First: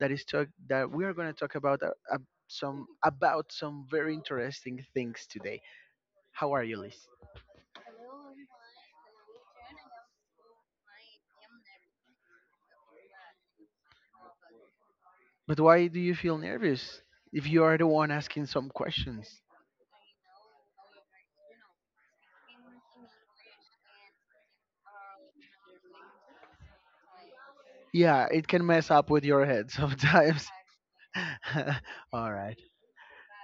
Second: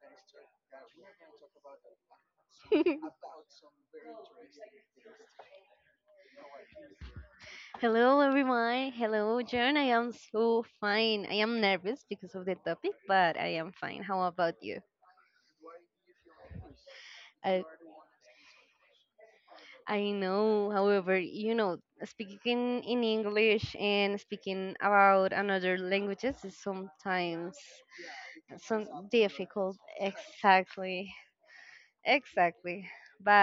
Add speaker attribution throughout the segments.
Speaker 1: that is talk that we are going to talk about some very interesting things today. How are you, Liz?
Speaker 2: Hello, everyone. Hello, John. I am so fine. I am nervous because of the topic, but I am fine. How about you?
Speaker 1: But why do you feel nervous if
Speaker 2: I,
Speaker 1: you are the one asking some questions?
Speaker 2: I know, however, you know, speaking in English and speaking about another languages is sometimes
Speaker 1: Yeah, it can
Speaker 2: some
Speaker 1: mess up with your head
Speaker 2: difficult.
Speaker 1: sometimes.
Speaker 2: Exactly.
Speaker 1: All right,
Speaker 2: Exactly.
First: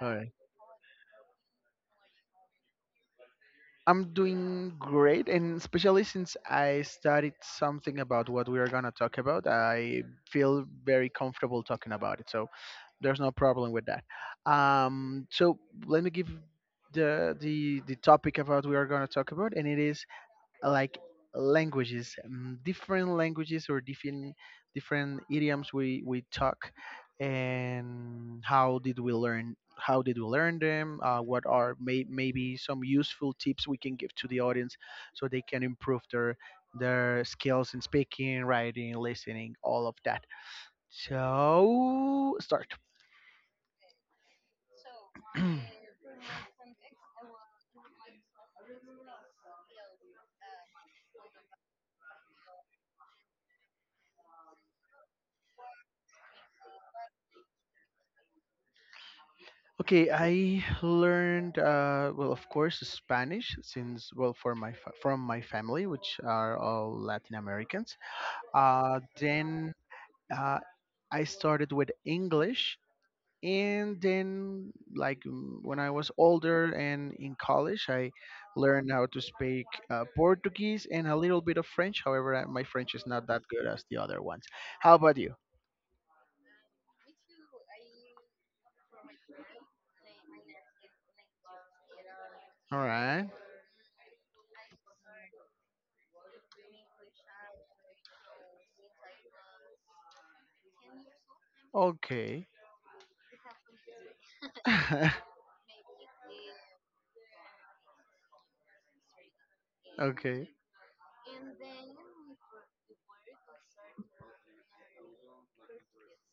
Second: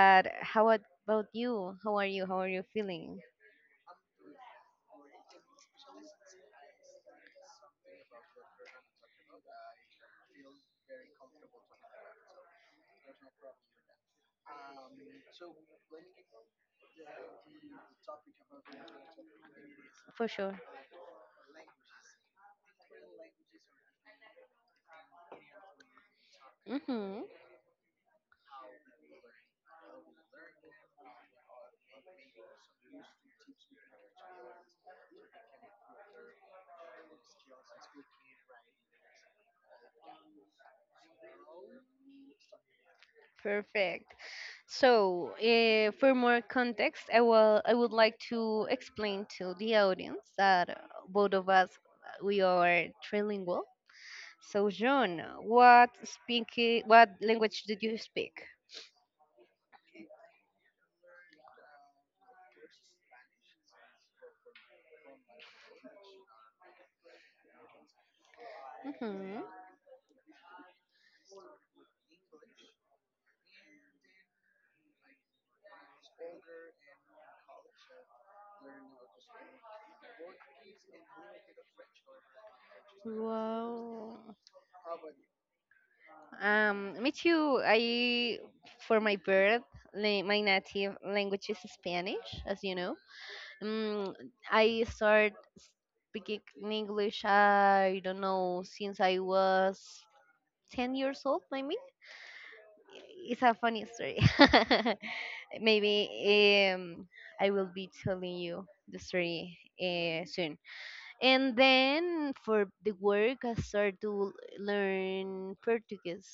Speaker 1: all right.
Speaker 2: about you? How are you? How are you feeling?
Speaker 1: I'm doing great, and especially since I studied something about what we are gonna talk about, I feel very comfortable talking about it. So there's no problem with that. Um, so let me give the topic about we are gonna talk about, and it is
Speaker 2: For sure.
Speaker 1: like languages, different languages or different idioms we talk,
Speaker 2: Mm-hmm.
Speaker 1: and how did we learn? How did we learn them? Maybe some useful tips we can give to the audience so they can improve their skills in speaking, writing, listening, all of that. So start.
Speaker 2: Perfect. So, for more context, I would like to explain to the audience that both of us we are trilingual. So, John, what language did you speak?
Speaker 1: Okay, I learned well, of course, Spanish since, well, for my from my family, which are all Latin Americans.
Speaker 2: Mm-hmm.
Speaker 1: Then uh, I started with English, and then like, when I was older and in college, I learned how to speak Portuguese and a little bit of French. However, my French is not that good as the
Speaker 2: Wow.
Speaker 1: other ones. How about you?
Speaker 2: Me too. I, for my birth, my native language is Spanish, as you
Speaker 1: All
Speaker 2: know.
Speaker 1: right.
Speaker 2: Um, I start speaking English, I don't know, since I was 10 years old, maybe.
Speaker 1: Okay.
Speaker 2: It's a funny story. Maybe I will be telling you the story
Speaker 1: Okay.
Speaker 2: soon. And then for the work, I started to learn Portuguese.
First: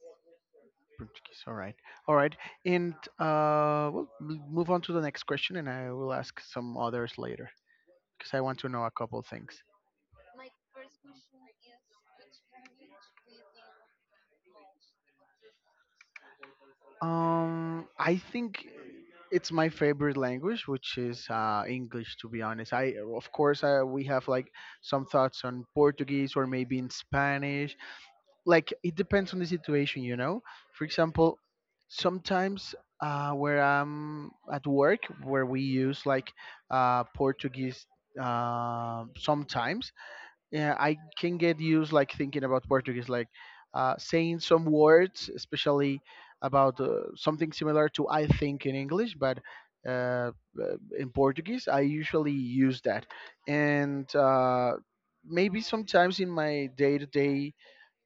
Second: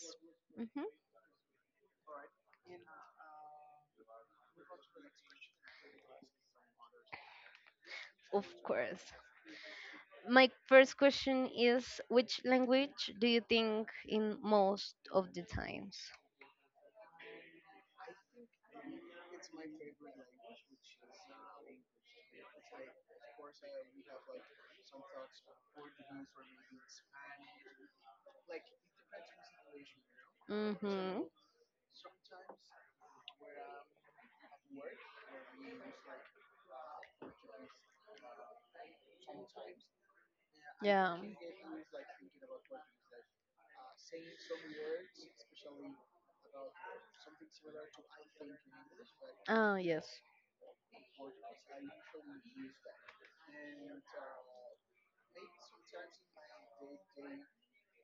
Speaker 2: hmm
Speaker 1: Portuguese. All right. All right. And we'll move on to the next question, and I will ask some others later because I want
Speaker 2: Of
Speaker 1: to know a
Speaker 2: course.
Speaker 1: couple things.
Speaker 2: My first question is which language do you think in most of the times?
Speaker 1: I think it's my favorite language, which is English. To be honest, I of course I, we have like some thoughts on Portuguese or maybe in Spanish, like it depends on the situation.
Speaker 2: mm
Speaker 1: For
Speaker 2: hmm
Speaker 1: example, sometimes where I'm at work, where we use like Portuguese sometimes, yeah, I
Speaker 2: Yeah.
Speaker 1: can get used like thinking about Portuguese, like saying some words, especially about something similar to I think in English, but.
Speaker 2: Ah, yes.
Speaker 1: Uh, in Portuguese, I usually use that, and maybe sometimes in my day-to-day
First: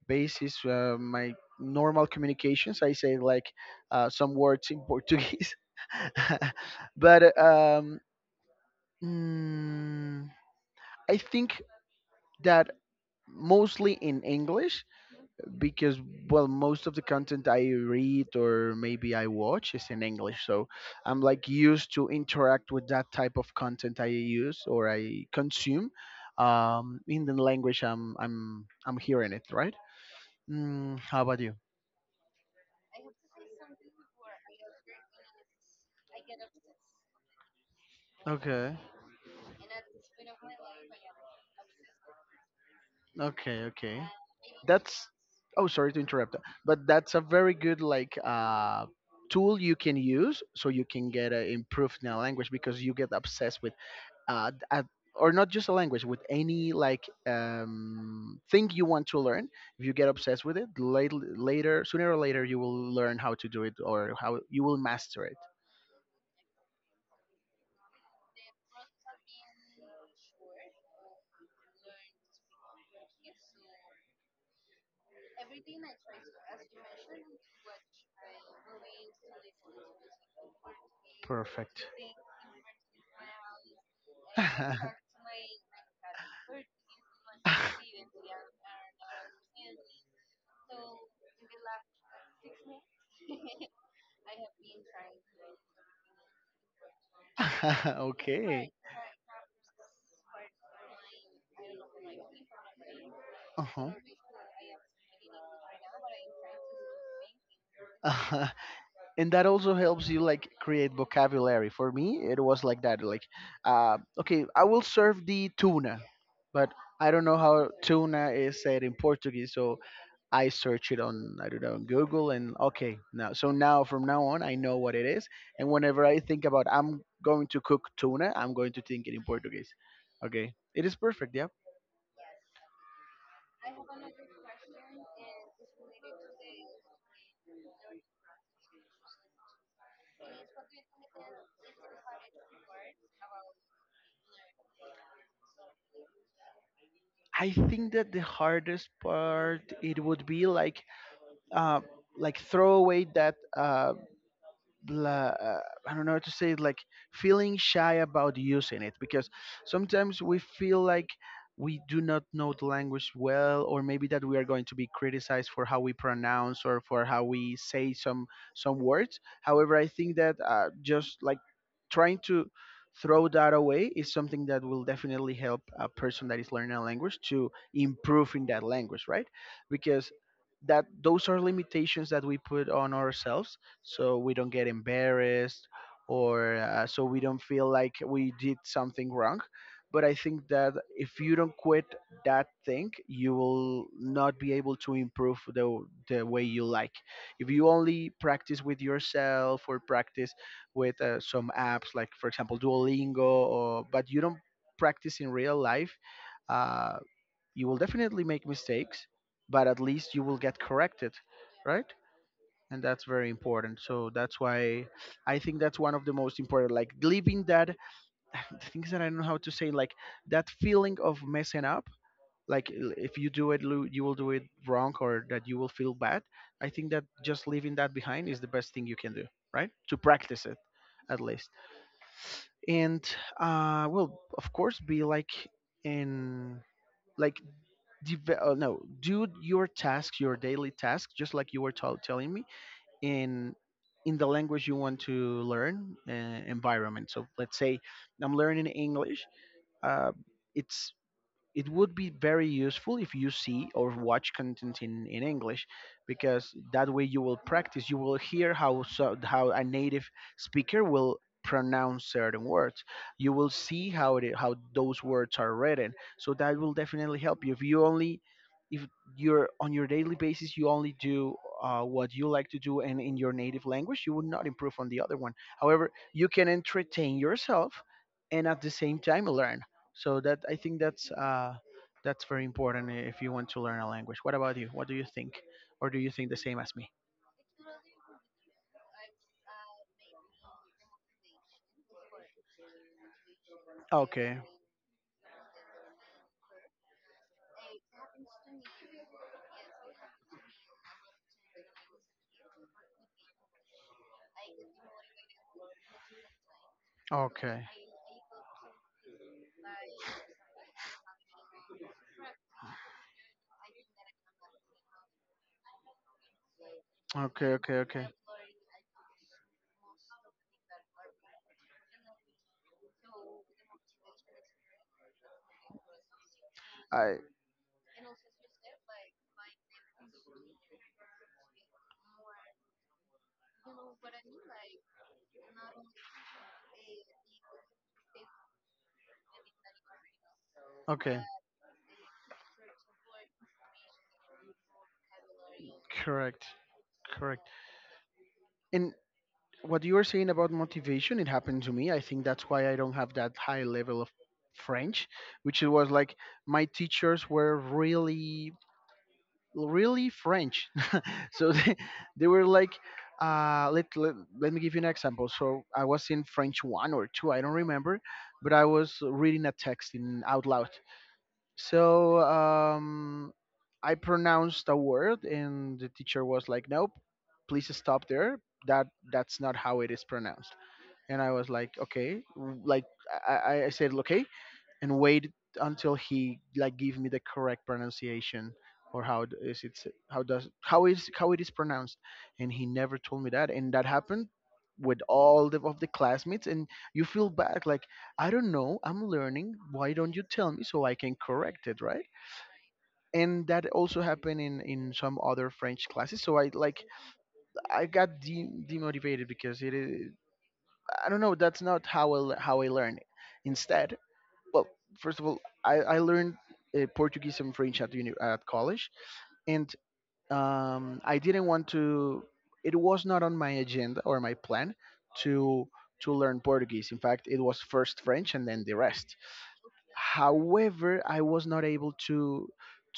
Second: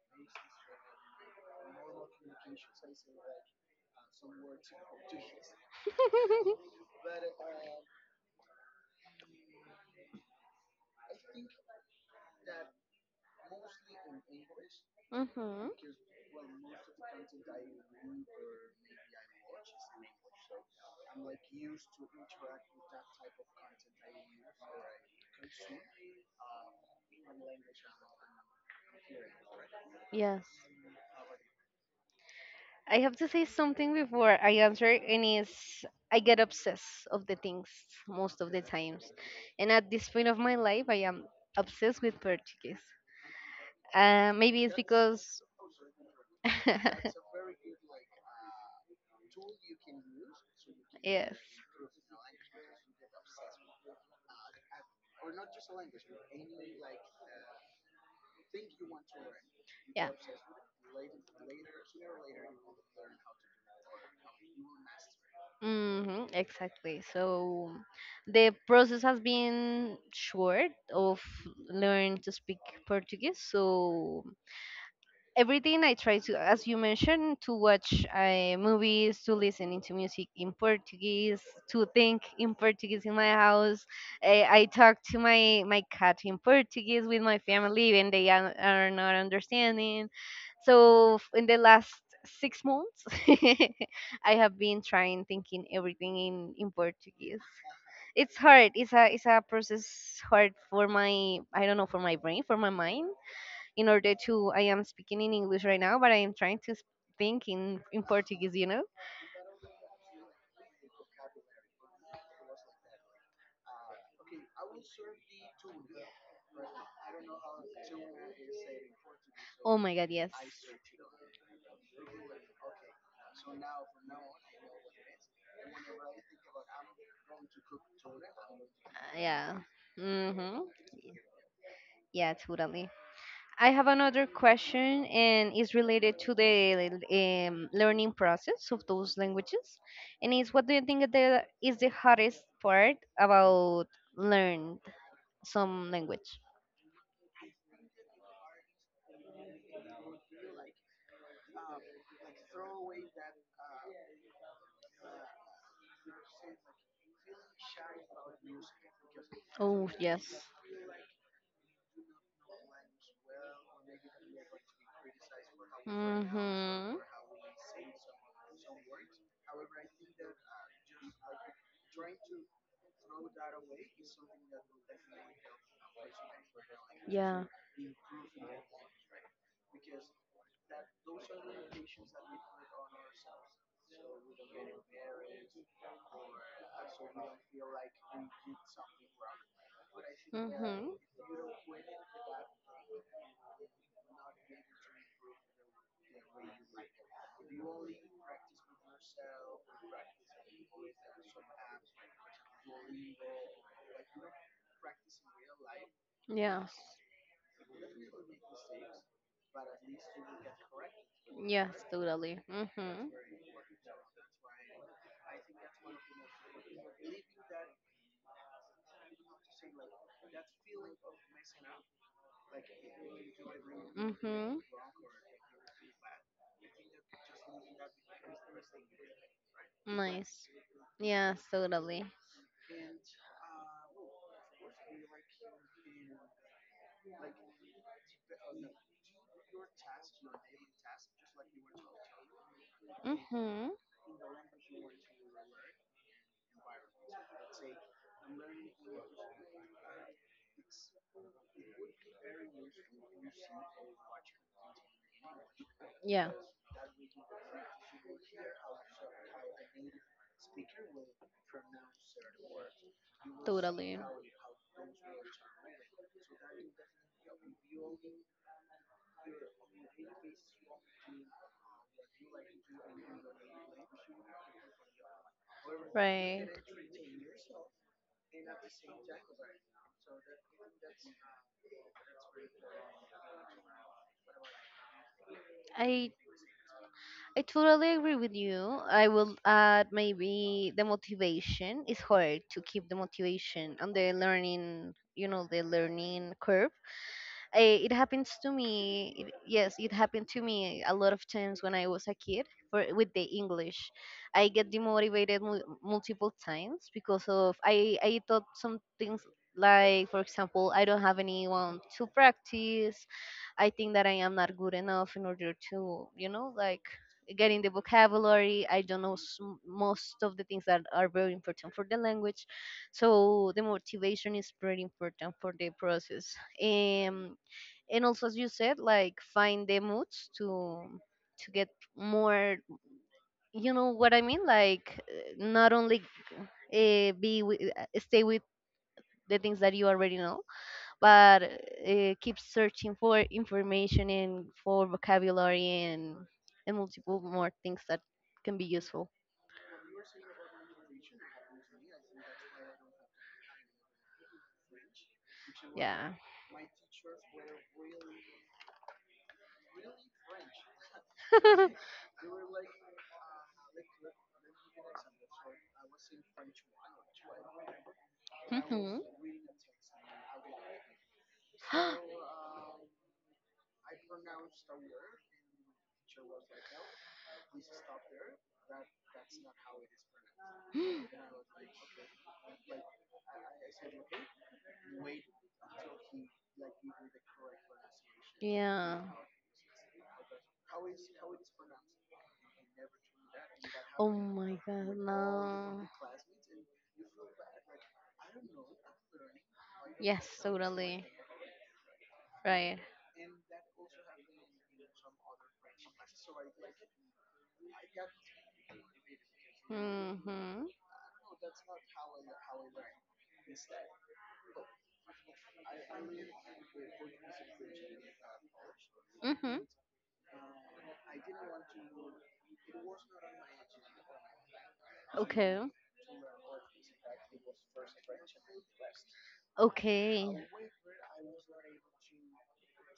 Speaker 1: basis, my normal communications, I say like some words in Portuguese. But mm, I think that mostly in English,
Speaker 2: Mhm.
Speaker 1: because well, most of the content I read or maybe I watch is in English, so I'm like used to interact with that type of content I use or I consume in the language I'm hearing it, right?
Speaker 2: Yes.
Speaker 1: How about you?
Speaker 2: I have to say something before I answer, and is I get obsessed of the things most of the
Speaker 1: Okay.
Speaker 2: times, and at this point of my life, I am obsessed with Portuguese.
Speaker 1: Okay, okay.
Speaker 2: Maybe it's
Speaker 1: That's
Speaker 2: because,
Speaker 1: Oh, sorry to interrupt, but that's a very good like tool you can use so you can get
Speaker 2: yes,
Speaker 1: improved in a language, because you get obsessed with uh, d- uh or not just a language, with any like thing you want to learn. If you get
Speaker 2: yeah.
Speaker 1: obsessed with it, later, sooner or later, you will learn how to do it or how you will master it
Speaker 2: Exactly. So the process has been short of learning to speak Portuguese. So everything I try to, as you mentioned, to watch movies, to listening to music in Portuguese,
Speaker 1: perfect.
Speaker 2: to think in Portuguese in my house. I talk to my cat in Portuguese with my family, and they are not understanding. So in the last 6 months, I have been trying thinking everything in Portuguese. It's
Speaker 1: Okay.
Speaker 2: hard. It's a process hard for my I don't know for my brain for my mind in
Speaker 1: Uh-huh.
Speaker 2: order to I am speaking in English right now, but I am trying to think in
Speaker 1: Uh,
Speaker 2: Portuguese, you know?
Speaker 1: and that also helps you like create vocabulary. For me, it was like that. Like, okay, I will serve the tuna, but I don't know how tuna is said in Portuguese,
Speaker 2: Oh
Speaker 1: so
Speaker 2: my god, yes.
Speaker 1: I search it on, I don't know, on Google, and okay, now, so now from now on I know what it is, and whenever I think about I'm going to cook tuna, I'm going to think it in
Speaker 2: Yeah.
Speaker 1: Portuguese. Okay,
Speaker 2: Mhm.
Speaker 1: it is perfect. Yeah,
Speaker 2: Yeah, totally. I have another question, and it's related to the learning process of those languages. And it's what do you think is the hardest part about learn some language?
Speaker 1: I think that the hardest part, it would be like uh throw away that blah, uh, I don't know how to say it, like feeling shy about using it, because
Speaker 2: Oh yes.
Speaker 1: sometimes we feel like we do not know the language well, or maybe that we are going to be criticized for how we pronounce or
Speaker 2: Mm-hmm.
Speaker 1: for how we say some words. However, I think that just like trying to throw that away is something that will definitely help a person that is learning a language
Speaker 2: Yeah.
Speaker 1: to improve in that language, right? Because that those are limitations that we put on ourselves so we don't get embarrassed, or so we don't feel like we did something wrong. But I think that
Speaker 2: Mm-hmm.
Speaker 1: if you don't quit that thing, you will not be able to improve the way you like, if you only practice with yourself or practice with some apps, like for example Duolingo, or but you don't practice in real life,
Speaker 2: Yes.
Speaker 1: uh, you will definitely make mistakes, but at least you will get corrected,
Speaker 2: Yes,
Speaker 1: right?
Speaker 2: totally.
Speaker 1: And that's
Speaker 2: Mm-hmm.
Speaker 1: very important, so that's why I think that's one of the most important, like leaving that things that I don't know how to say, like that feeling of messing up, like if you do it, you will do it
Speaker 2: Mm-hmm.
Speaker 1: wrong, or that you will feel bad. I think that just leaving that behind is the best thing you can do, right, to practice
Speaker 2: Nice.
Speaker 1: it, at
Speaker 2: Yes,
Speaker 1: least.
Speaker 2: totally.
Speaker 1: And well, of course, be like in like deve- no do your tasks, your daily tasks, just like you were telling me, in
Speaker 2: Mm-hmm.
Speaker 1: in the language you want to learn environment. So let's say I'm learning English, uh, it's it would be very useful if you see or watch content in English,
Speaker 2: Yeah,
Speaker 1: because that way you will practice. You will hear how a native speaker will pronounce certain words. You will see
Speaker 2: totally.
Speaker 1: how those words are written. So that will definitely help you. If you only, if you're on your daily basis, you only do what you like to do and in your native language, you will not improve on the other one. However, you
Speaker 2: Right.
Speaker 1: can entertain yourself and at the same time learn. So that, I think that's very important if you want to learn a language. What about you? What do you think, or do
Speaker 2: I
Speaker 1: you think the same as me?
Speaker 2: I totally agree with you. I will add maybe the motivation. It's hard to keep the motivation on the
Speaker 1: Okay,
Speaker 2: learning, you know, the learning curve. Eh, it happens to me. It, yes, it happened to me a lot of times when I was a kid for with the English. I get demotivated multiple times because of
Speaker 1: okay,
Speaker 2: I thought some things like for example I don't have anyone to practice. I think that I am not good enough in order to you know like
Speaker 1: okay,
Speaker 2: getting the
Speaker 1: okay, okay.
Speaker 2: vocabulary. I don't know most of the things that are very important for the language. So the motivation is pretty important for the process.
Speaker 1: I
Speaker 2: Um, and also as you said like find the moods to get more you know what I mean like not only stay with the things that you already know
Speaker 1: okay,
Speaker 2: but keep searching for information and for vocabulary and
Speaker 1: correct,
Speaker 2: and multiple
Speaker 1: correct.
Speaker 2: more things that can be
Speaker 1: And
Speaker 2: useful
Speaker 1: what you were saying about motivation, it happened to me. I think that's why I don't have that high level of French, which it was
Speaker 2: yeah
Speaker 1: like, my teachers were really, really French. So they, they were like, uh, let, let, let me give you an example. So I was in French one or two, I don't remember, but I was
Speaker 2: Mhm.
Speaker 1: reading a text in out loud. So I pronounced a word and the teacher was like, nope, please stop there, that that's not how it is pronounced. And I was like, okay, like, I said okay and wait until he like give me the correct pronunciation,
Speaker 2: Yeah.
Speaker 1: or how d- is it s- how does how is how it is pronounced. And he never told me that, and that
Speaker 2: Oh
Speaker 1: happened
Speaker 2: my god,
Speaker 1: with of the
Speaker 2: no.
Speaker 1: classmates. And you feel bad, like, I don't know, I'm learning, why don't you
Speaker 2: Yes,
Speaker 1: tell me so I
Speaker 2: totally.
Speaker 1: can correct it, right?
Speaker 2: Right.
Speaker 1: And that also happened in some other French classes. So I got demotivated, because it is,
Speaker 2: Mm-hmm.
Speaker 1: I don't know, that's not how how I learn. Instead, well, first of all, I learned Portuguese and French at college,
Speaker 2: Mm-hmm.
Speaker 1: and I didn't want to. It was not on my agenda or my plan
Speaker 2: Okay.
Speaker 1: to learn Portuguese. In fact, it was first French and then the rest.
Speaker 2: Okay.
Speaker 1: However, I was not able to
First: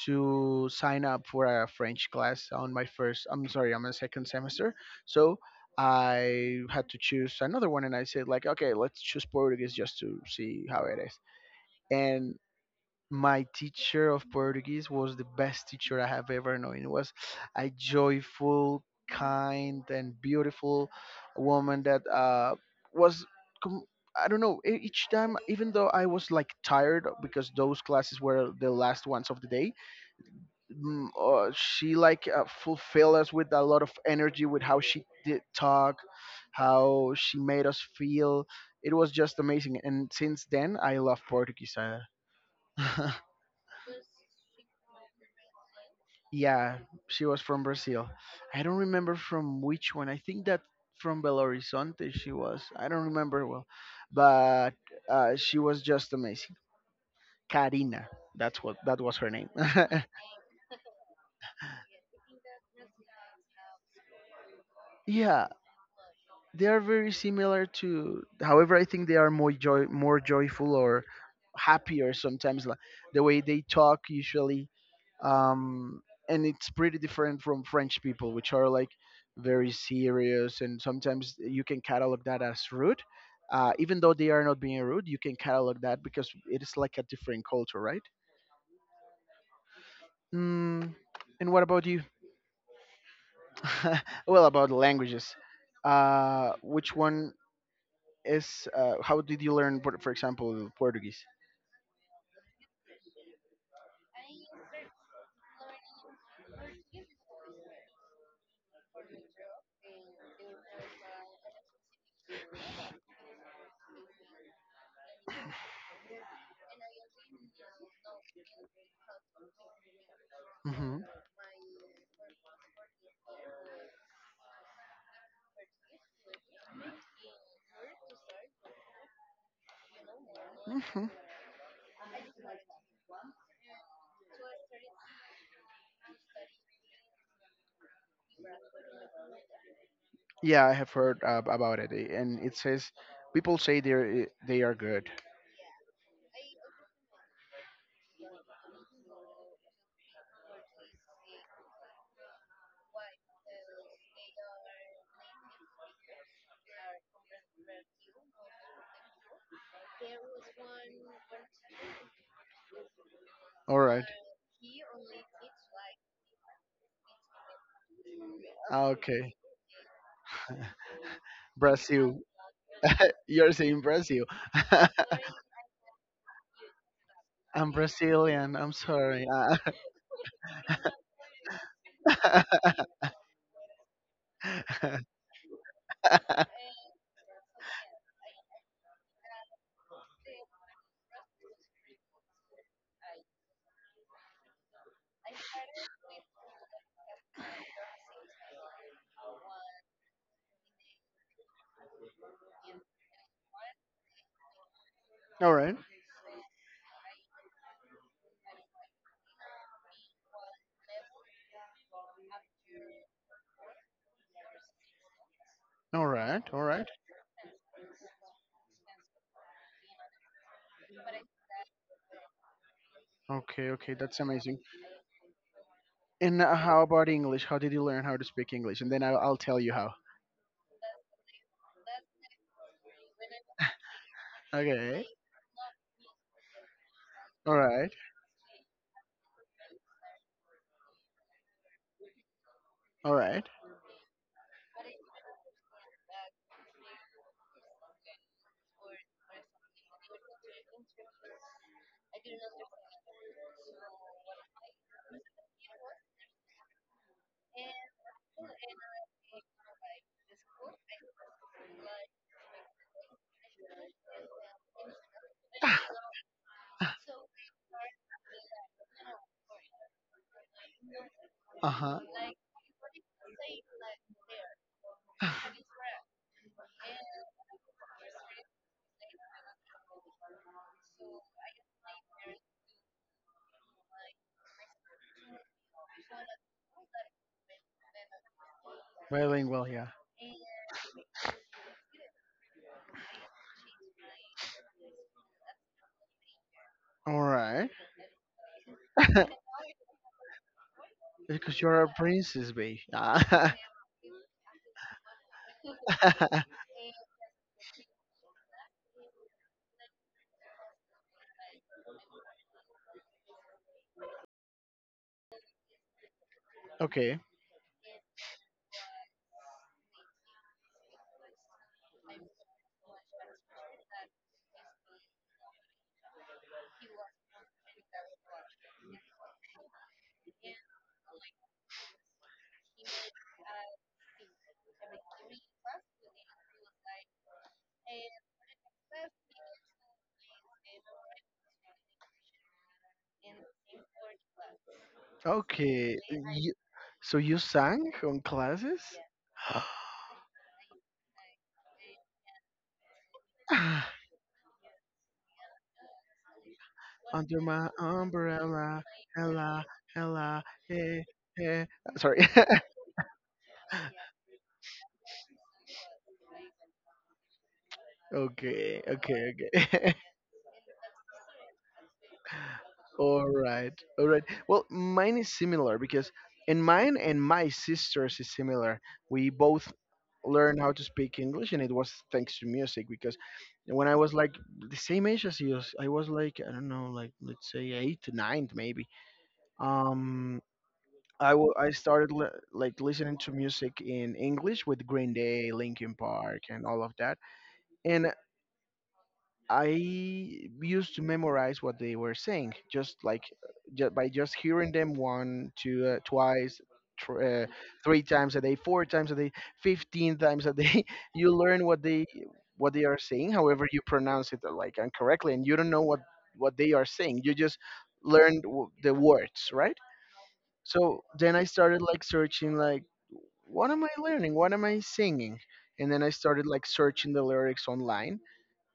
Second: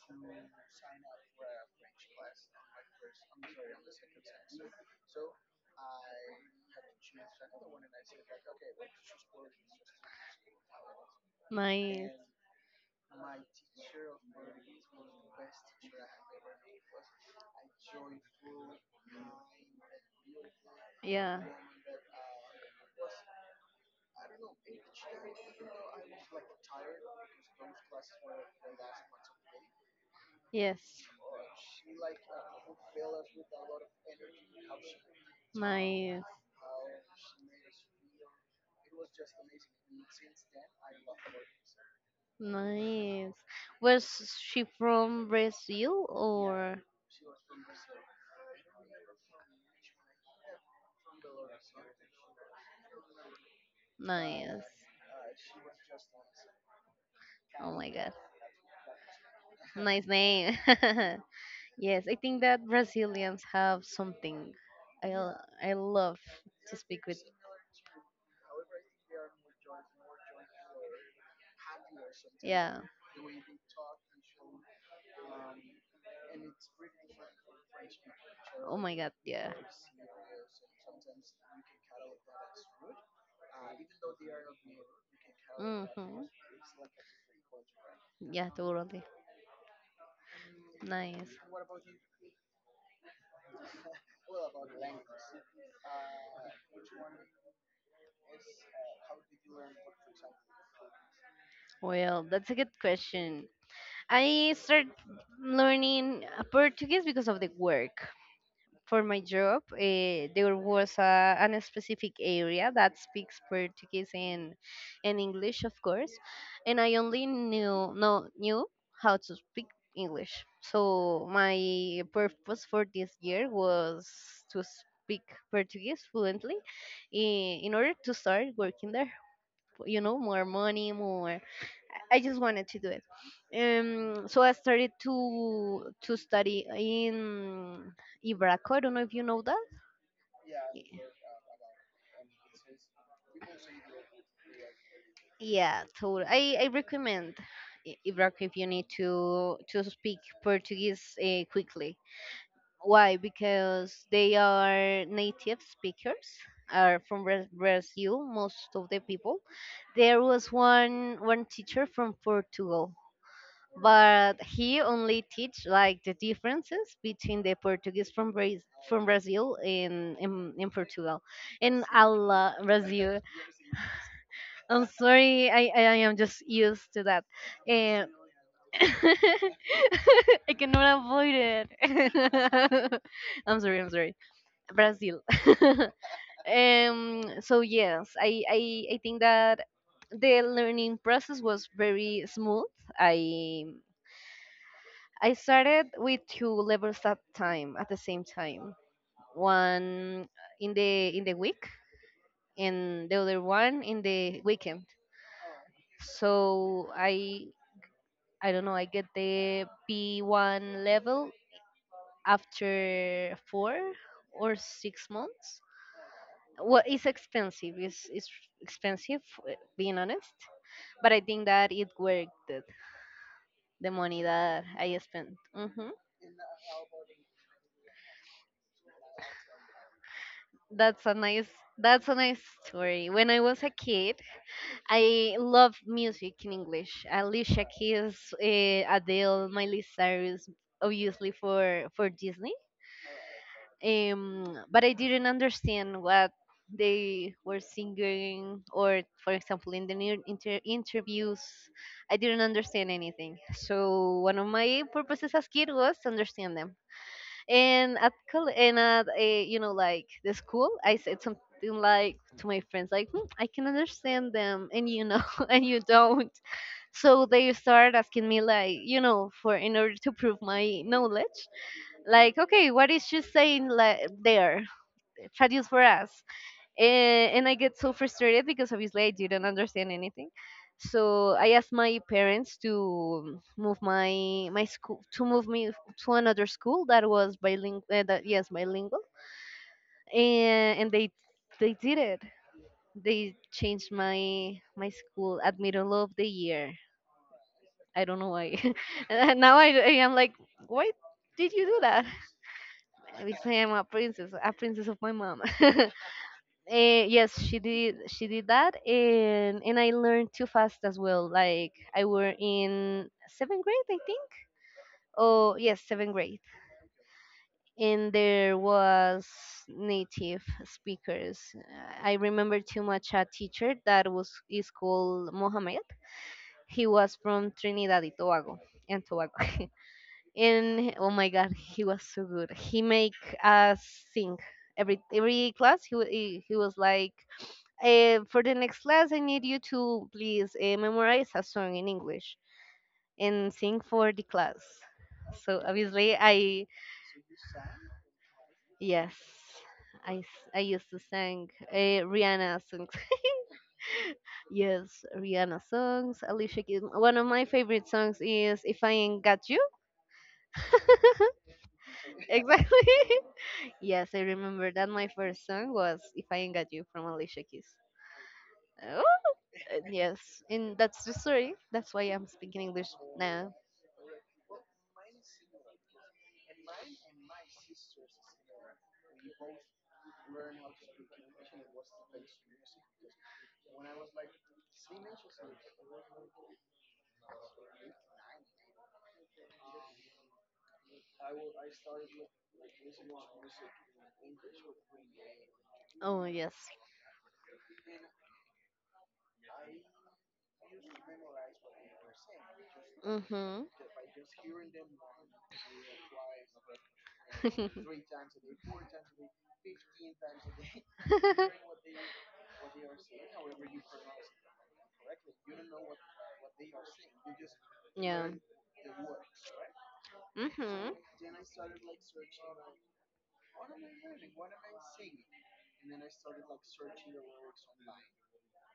Speaker 1: sign up for a French
Speaker 2: Class.
Speaker 1: class on my first.
Speaker 2: I'm
Speaker 1: I'm
Speaker 2: sorry,
Speaker 1: sorry, on
Speaker 2: on
Speaker 1: my
Speaker 2: the second
Speaker 1: second
Speaker 2: semester,
Speaker 1: semester. So
Speaker 2: I
Speaker 1: I had to choose another one, and I said like, okay, let's choose Portuguese just to see how it is.
Speaker 2: nice. And
Speaker 1: And my teacher of Portuguese was the best teacher I have ever known. It was a joyful, kind, and beautiful
Speaker 2: yeah.
Speaker 1: woman that was. Com- I don't know. Each time, even though I was like tired because those classes were the last ones of the day,
Speaker 2: Yes. She
Speaker 1: she
Speaker 2: like
Speaker 1: like
Speaker 2: fulfilled
Speaker 1: fulfilled
Speaker 2: us
Speaker 1: us
Speaker 2: with
Speaker 1: with
Speaker 2: a
Speaker 1: a lot
Speaker 2: lot
Speaker 1: of energy, with
Speaker 2: of
Speaker 1: how
Speaker 2: helps.
Speaker 1: she did talk,
Speaker 2: Nice.
Speaker 1: how she made us feel. It was just amazing. And since then, I love Portuguese.
Speaker 2: Nice. Was she from Brazil? Yeah,
Speaker 1: Yeah,
Speaker 2: or?
Speaker 1: she was from Brazil. I don't remember from which one. I think that from Belo Horizonte she was. I don't remember well,
Speaker 2: Nice.
Speaker 1: but she was just amazing.
Speaker 2: Oh my
Speaker 1: Karina,
Speaker 2: God.
Speaker 1: that's what that was her name.
Speaker 2: Nice name. Yes, I think that Brazilians have something.
Speaker 1: Yeah,
Speaker 2: I love
Speaker 1: they
Speaker 2: to
Speaker 1: are
Speaker 2: speak
Speaker 1: very
Speaker 2: with.
Speaker 1: similar to, however I think they are more joyful or happier sometimes, like
Speaker 2: Yeah.
Speaker 1: the way they talk usually. um and it's pretty different from French people, which are
Speaker 2: Oh
Speaker 1: like
Speaker 2: my god, yeah.
Speaker 1: very serious, and sometimes you can catalog that as rude, even though they are not being rude. You can catalog that
Speaker 2: hmm
Speaker 1: because it is like a different culture, right?
Speaker 2: Yeah, totally.
Speaker 1: mm,
Speaker 2: Nice.
Speaker 1: and what about you? Well, about languages, which one is how did you learn, for example, Portuguese?
Speaker 2: Well, that's a good question. I started learning Portuguese because of the work. For my job, there was a, an specific area that speaks Portuguese and English, of course, and I only knew no knew how to speak English.
Speaker 1: Hmm.
Speaker 2: So my purpose for this year was to speak Portuguese fluently, in order to start working there. You know, more money,
Speaker 1: Hmm.
Speaker 2: more I just wanted to do it. So I started to study in Ibraco. I don't know if you know that.
Speaker 1: Yeah, I have
Speaker 2: Y-
Speaker 1: heard about it, and it says people say they are good.
Speaker 2: Yeah, totally. I recommend Ibraco if you need to speak Portuguese quickly. Why? Because they are native speakers. Are from Brazil, most of the people. There was one teacher from Portugal,
Speaker 1: All right.
Speaker 2: but he only teach like the differences between the Portuguese from Brazil
Speaker 1: Ah, okay.
Speaker 2: In Portugal and
Speaker 1: Brazil.
Speaker 2: Allah Brazil.
Speaker 1: You're saying Brazil.
Speaker 2: I'm sorry, I am just used to that.
Speaker 1: I'm
Speaker 2: And
Speaker 1: Brazilian. I'm sorry.
Speaker 2: I cannot avoid it. I'm sorry, I'm sorry. Brazil. So yes, I think that the learning process was very smooth. I I started with two levels at time at the same time. One in the week and the other one in the weekend.
Speaker 1: All right.
Speaker 2: So I don't know, I get the B1 level after 4 or 6 months.
Speaker 1: All right. All
Speaker 2: Well,
Speaker 1: right.
Speaker 2: it's expensive. It's expensive, being honest. But I think that it worked it,
Speaker 1: Okay.
Speaker 2: the
Speaker 1: Okay. That's
Speaker 2: money
Speaker 1: amazing.
Speaker 2: that I spent. hmm
Speaker 1: And how about English? How did you learn how to speak English? And then I'll tell you how.
Speaker 2: That's a nice that's a nice story. When I was a kid,
Speaker 1: Okay.
Speaker 2: I love music in English.
Speaker 1: All
Speaker 2: Alicia
Speaker 1: right.
Speaker 2: Keys, Adele, Miley Cyrus, obviously for Disney.
Speaker 1: All right.
Speaker 2: But I didn't understand what they were singing, or for example, in the new interviews, I didn't understand anything. So one of my purposes as kid was to understand them and at and at a, you know like the school I said something like to my friends like "Hmm, I can understand them and you know and you don't so they started asking me like you know for in order to prove my knowledge
Speaker 1: Uh huh.
Speaker 2: like okay what is she saying like there traduce for us and I get so frustrated because obviously I didn't understand anything. So I asked my parents to move my my school to move me to another school that was bilingual. That yes, bilingual,
Speaker 1: Bilingual, yeah.
Speaker 2: and they did it. They changed my school at middle of the year.
Speaker 1: All right.
Speaker 2: I don't know why. And now I am like, why did
Speaker 1: Because
Speaker 2: you do
Speaker 1: you're a
Speaker 2: that?
Speaker 1: princess, babe.
Speaker 2: Because I
Speaker 1: Ah.
Speaker 2: am a princess of my mom. Yes, she did. She did that, and I learned too fast as well. Like I were in seventh grade, I think. Oh yes, seventh grade,
Speaker 1: Okay.
Speaker 2: and there was native speakers. I remember too much a teacher that was is called Mohammed. He was from Trinidad and Tobago, and Tobago. And oh my God, he was so good. He make us sing every class. He was like, for the next class, I need you to please memorize a song in English and sing for the class. So
Speaker 1: Okay.
Speaker 2: obviously, I
Speaker 1: So you sang on classes?
Speaker 2: yes, I used to sing Rihanna songs.
Speaker 1: Ah,
Speaker 2: Yes, Rihanna songs. Alicia Keys. One of
Speaker 1: under
Speaker 2: my
Speaker 1: my
Speaker 2: favorite songs is
Speaker 1: umbrella,
Speaker 2: "If I Ain't Got You."
Speaker 1: Ella, Ella, eh, eh. Sorry.
Speaker 2: Exactly. Yes, I remember that my first song was "If I Ain't Got You" from Alicia Keys.
Speaker 1: Okay,
Speaker 2: Oh.
Speaker 1: okay, okay.
Speaker 2: Yes, and that's the story. That's why I'm speaking English
Speaker 1: All
Speaker 2: now.
Speaker 1: right, all right. Well, mine is similar, and mine and my sister's is similar. We both learned how to speak English, and it was thanks to music. Because when I was like the same age as you, I was like, I don't know, like let's say 8, 9 maybe. Um, I started like listening to music in English with Green Day, Linkin
Speaker 2: Oh
Speaker 1: Park,
Speaker 2: yes.
Speaker 1: and all of that. And I used to memorize what they were saying, just like
Speaker 2: Mhm.
Speaker 1: just by just hearing them one, two, twice, tr- uh, three times a day, four times a day, 15 times a day. You learn what they are saying. However, you pronounce it like incorrectly, and you don't know what they are saying. You just
Speaker 2: Yeah.
Speaker 1: learned the words, right?
Speaker 2: Mhm.
Speaker 1: So then I started like searching, like, what am I learning? What am I singing? And then I started like searching the lyrics online,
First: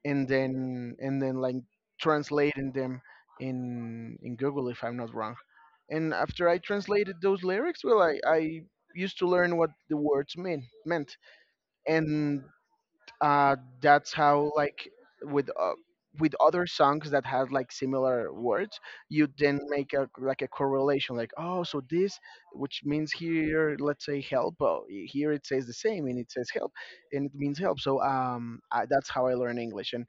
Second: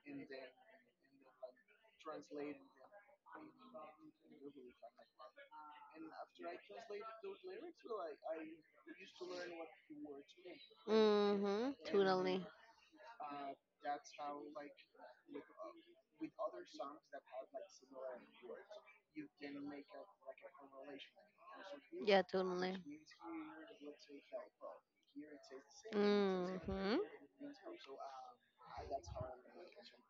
Speaker 1: and then like translating them in Google, if I'm not wrong. And after I translated those lyrics, well, I used to learn what the words meant,
Speaker 2: Mhm.
Speaker 1: and
Speaker 2: Totally.
Speaker 1: that's how, like, with uh, with other songs that have like similar words, you then make a like a correlation, like, oh, so this
Speaker 2: Yeah. Totally.
Speaker 1: which means, here let's say help, oh, here it says the same, and it says help,
Speaker 2: Mhm.
Speaker 1: and it means help. So that's how I learned English. And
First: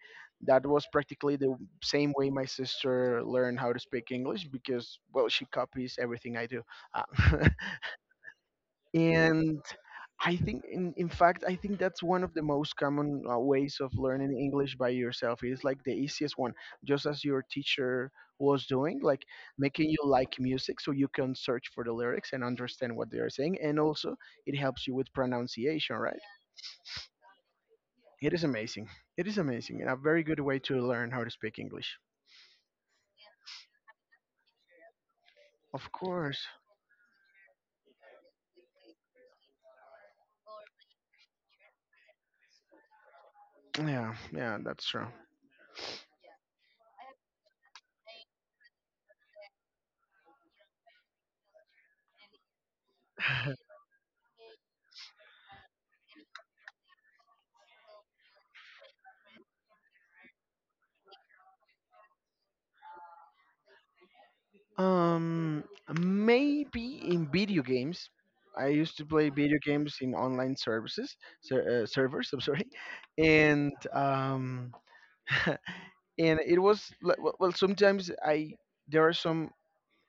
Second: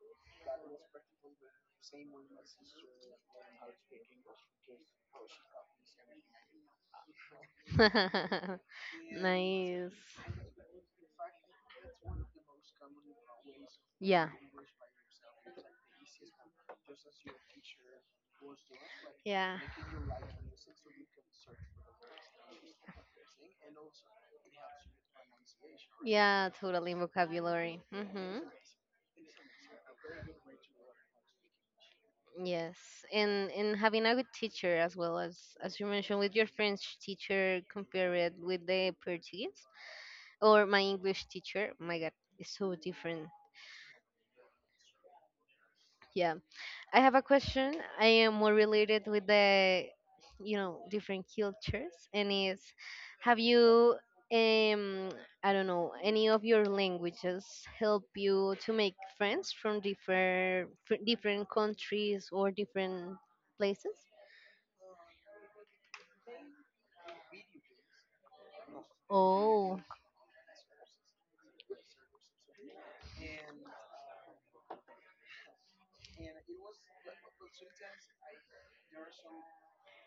Speaker 1: that was practically the same way my sister learned how to speak English, because, well, she copies everything I do. Uh, and
Speaker 2: Nice.
Speaker 1: I think, in fact, I think that's one of the most common ways of
Speaker 2: Yeah.
Speaker 1: learning English by yourself. It's like the easiest one, just as your teacher was doing, like
Speaker 2: Yeah.
Speaker 1: making you like music so you can search for the lyrics and understand what they are saying. And also, it helps you with pronunciation, right?
Speaker 2: Yeah, totally vocabulary.
Speaker 1: It is amazing. It is amazing and a very good way to learn how to speak English.
Speaker 2: Yes, and having a good teacher as well as you
Speaker 1: Of
Speaker 2: mentioned with
Speaker 1: course.
Speaker 2: your French teacher compared with the Portuguese or my English teacher. My God, it's so different.
Speaker 1: Yeah, yeah, that's true.
Speaker 2: Yeah, I have a question. I am more related with you know, different cultures, and is, have you, um, I don't know, any of your languages help you to make friends from different different countries or different places?
Speaker 1: Um, Maybe in video games. I used to play video
Speaker 2: Oh,
Speaker 1: games in online services, servers. I'm sorry, and and it was li- Well. Sometimes I there are some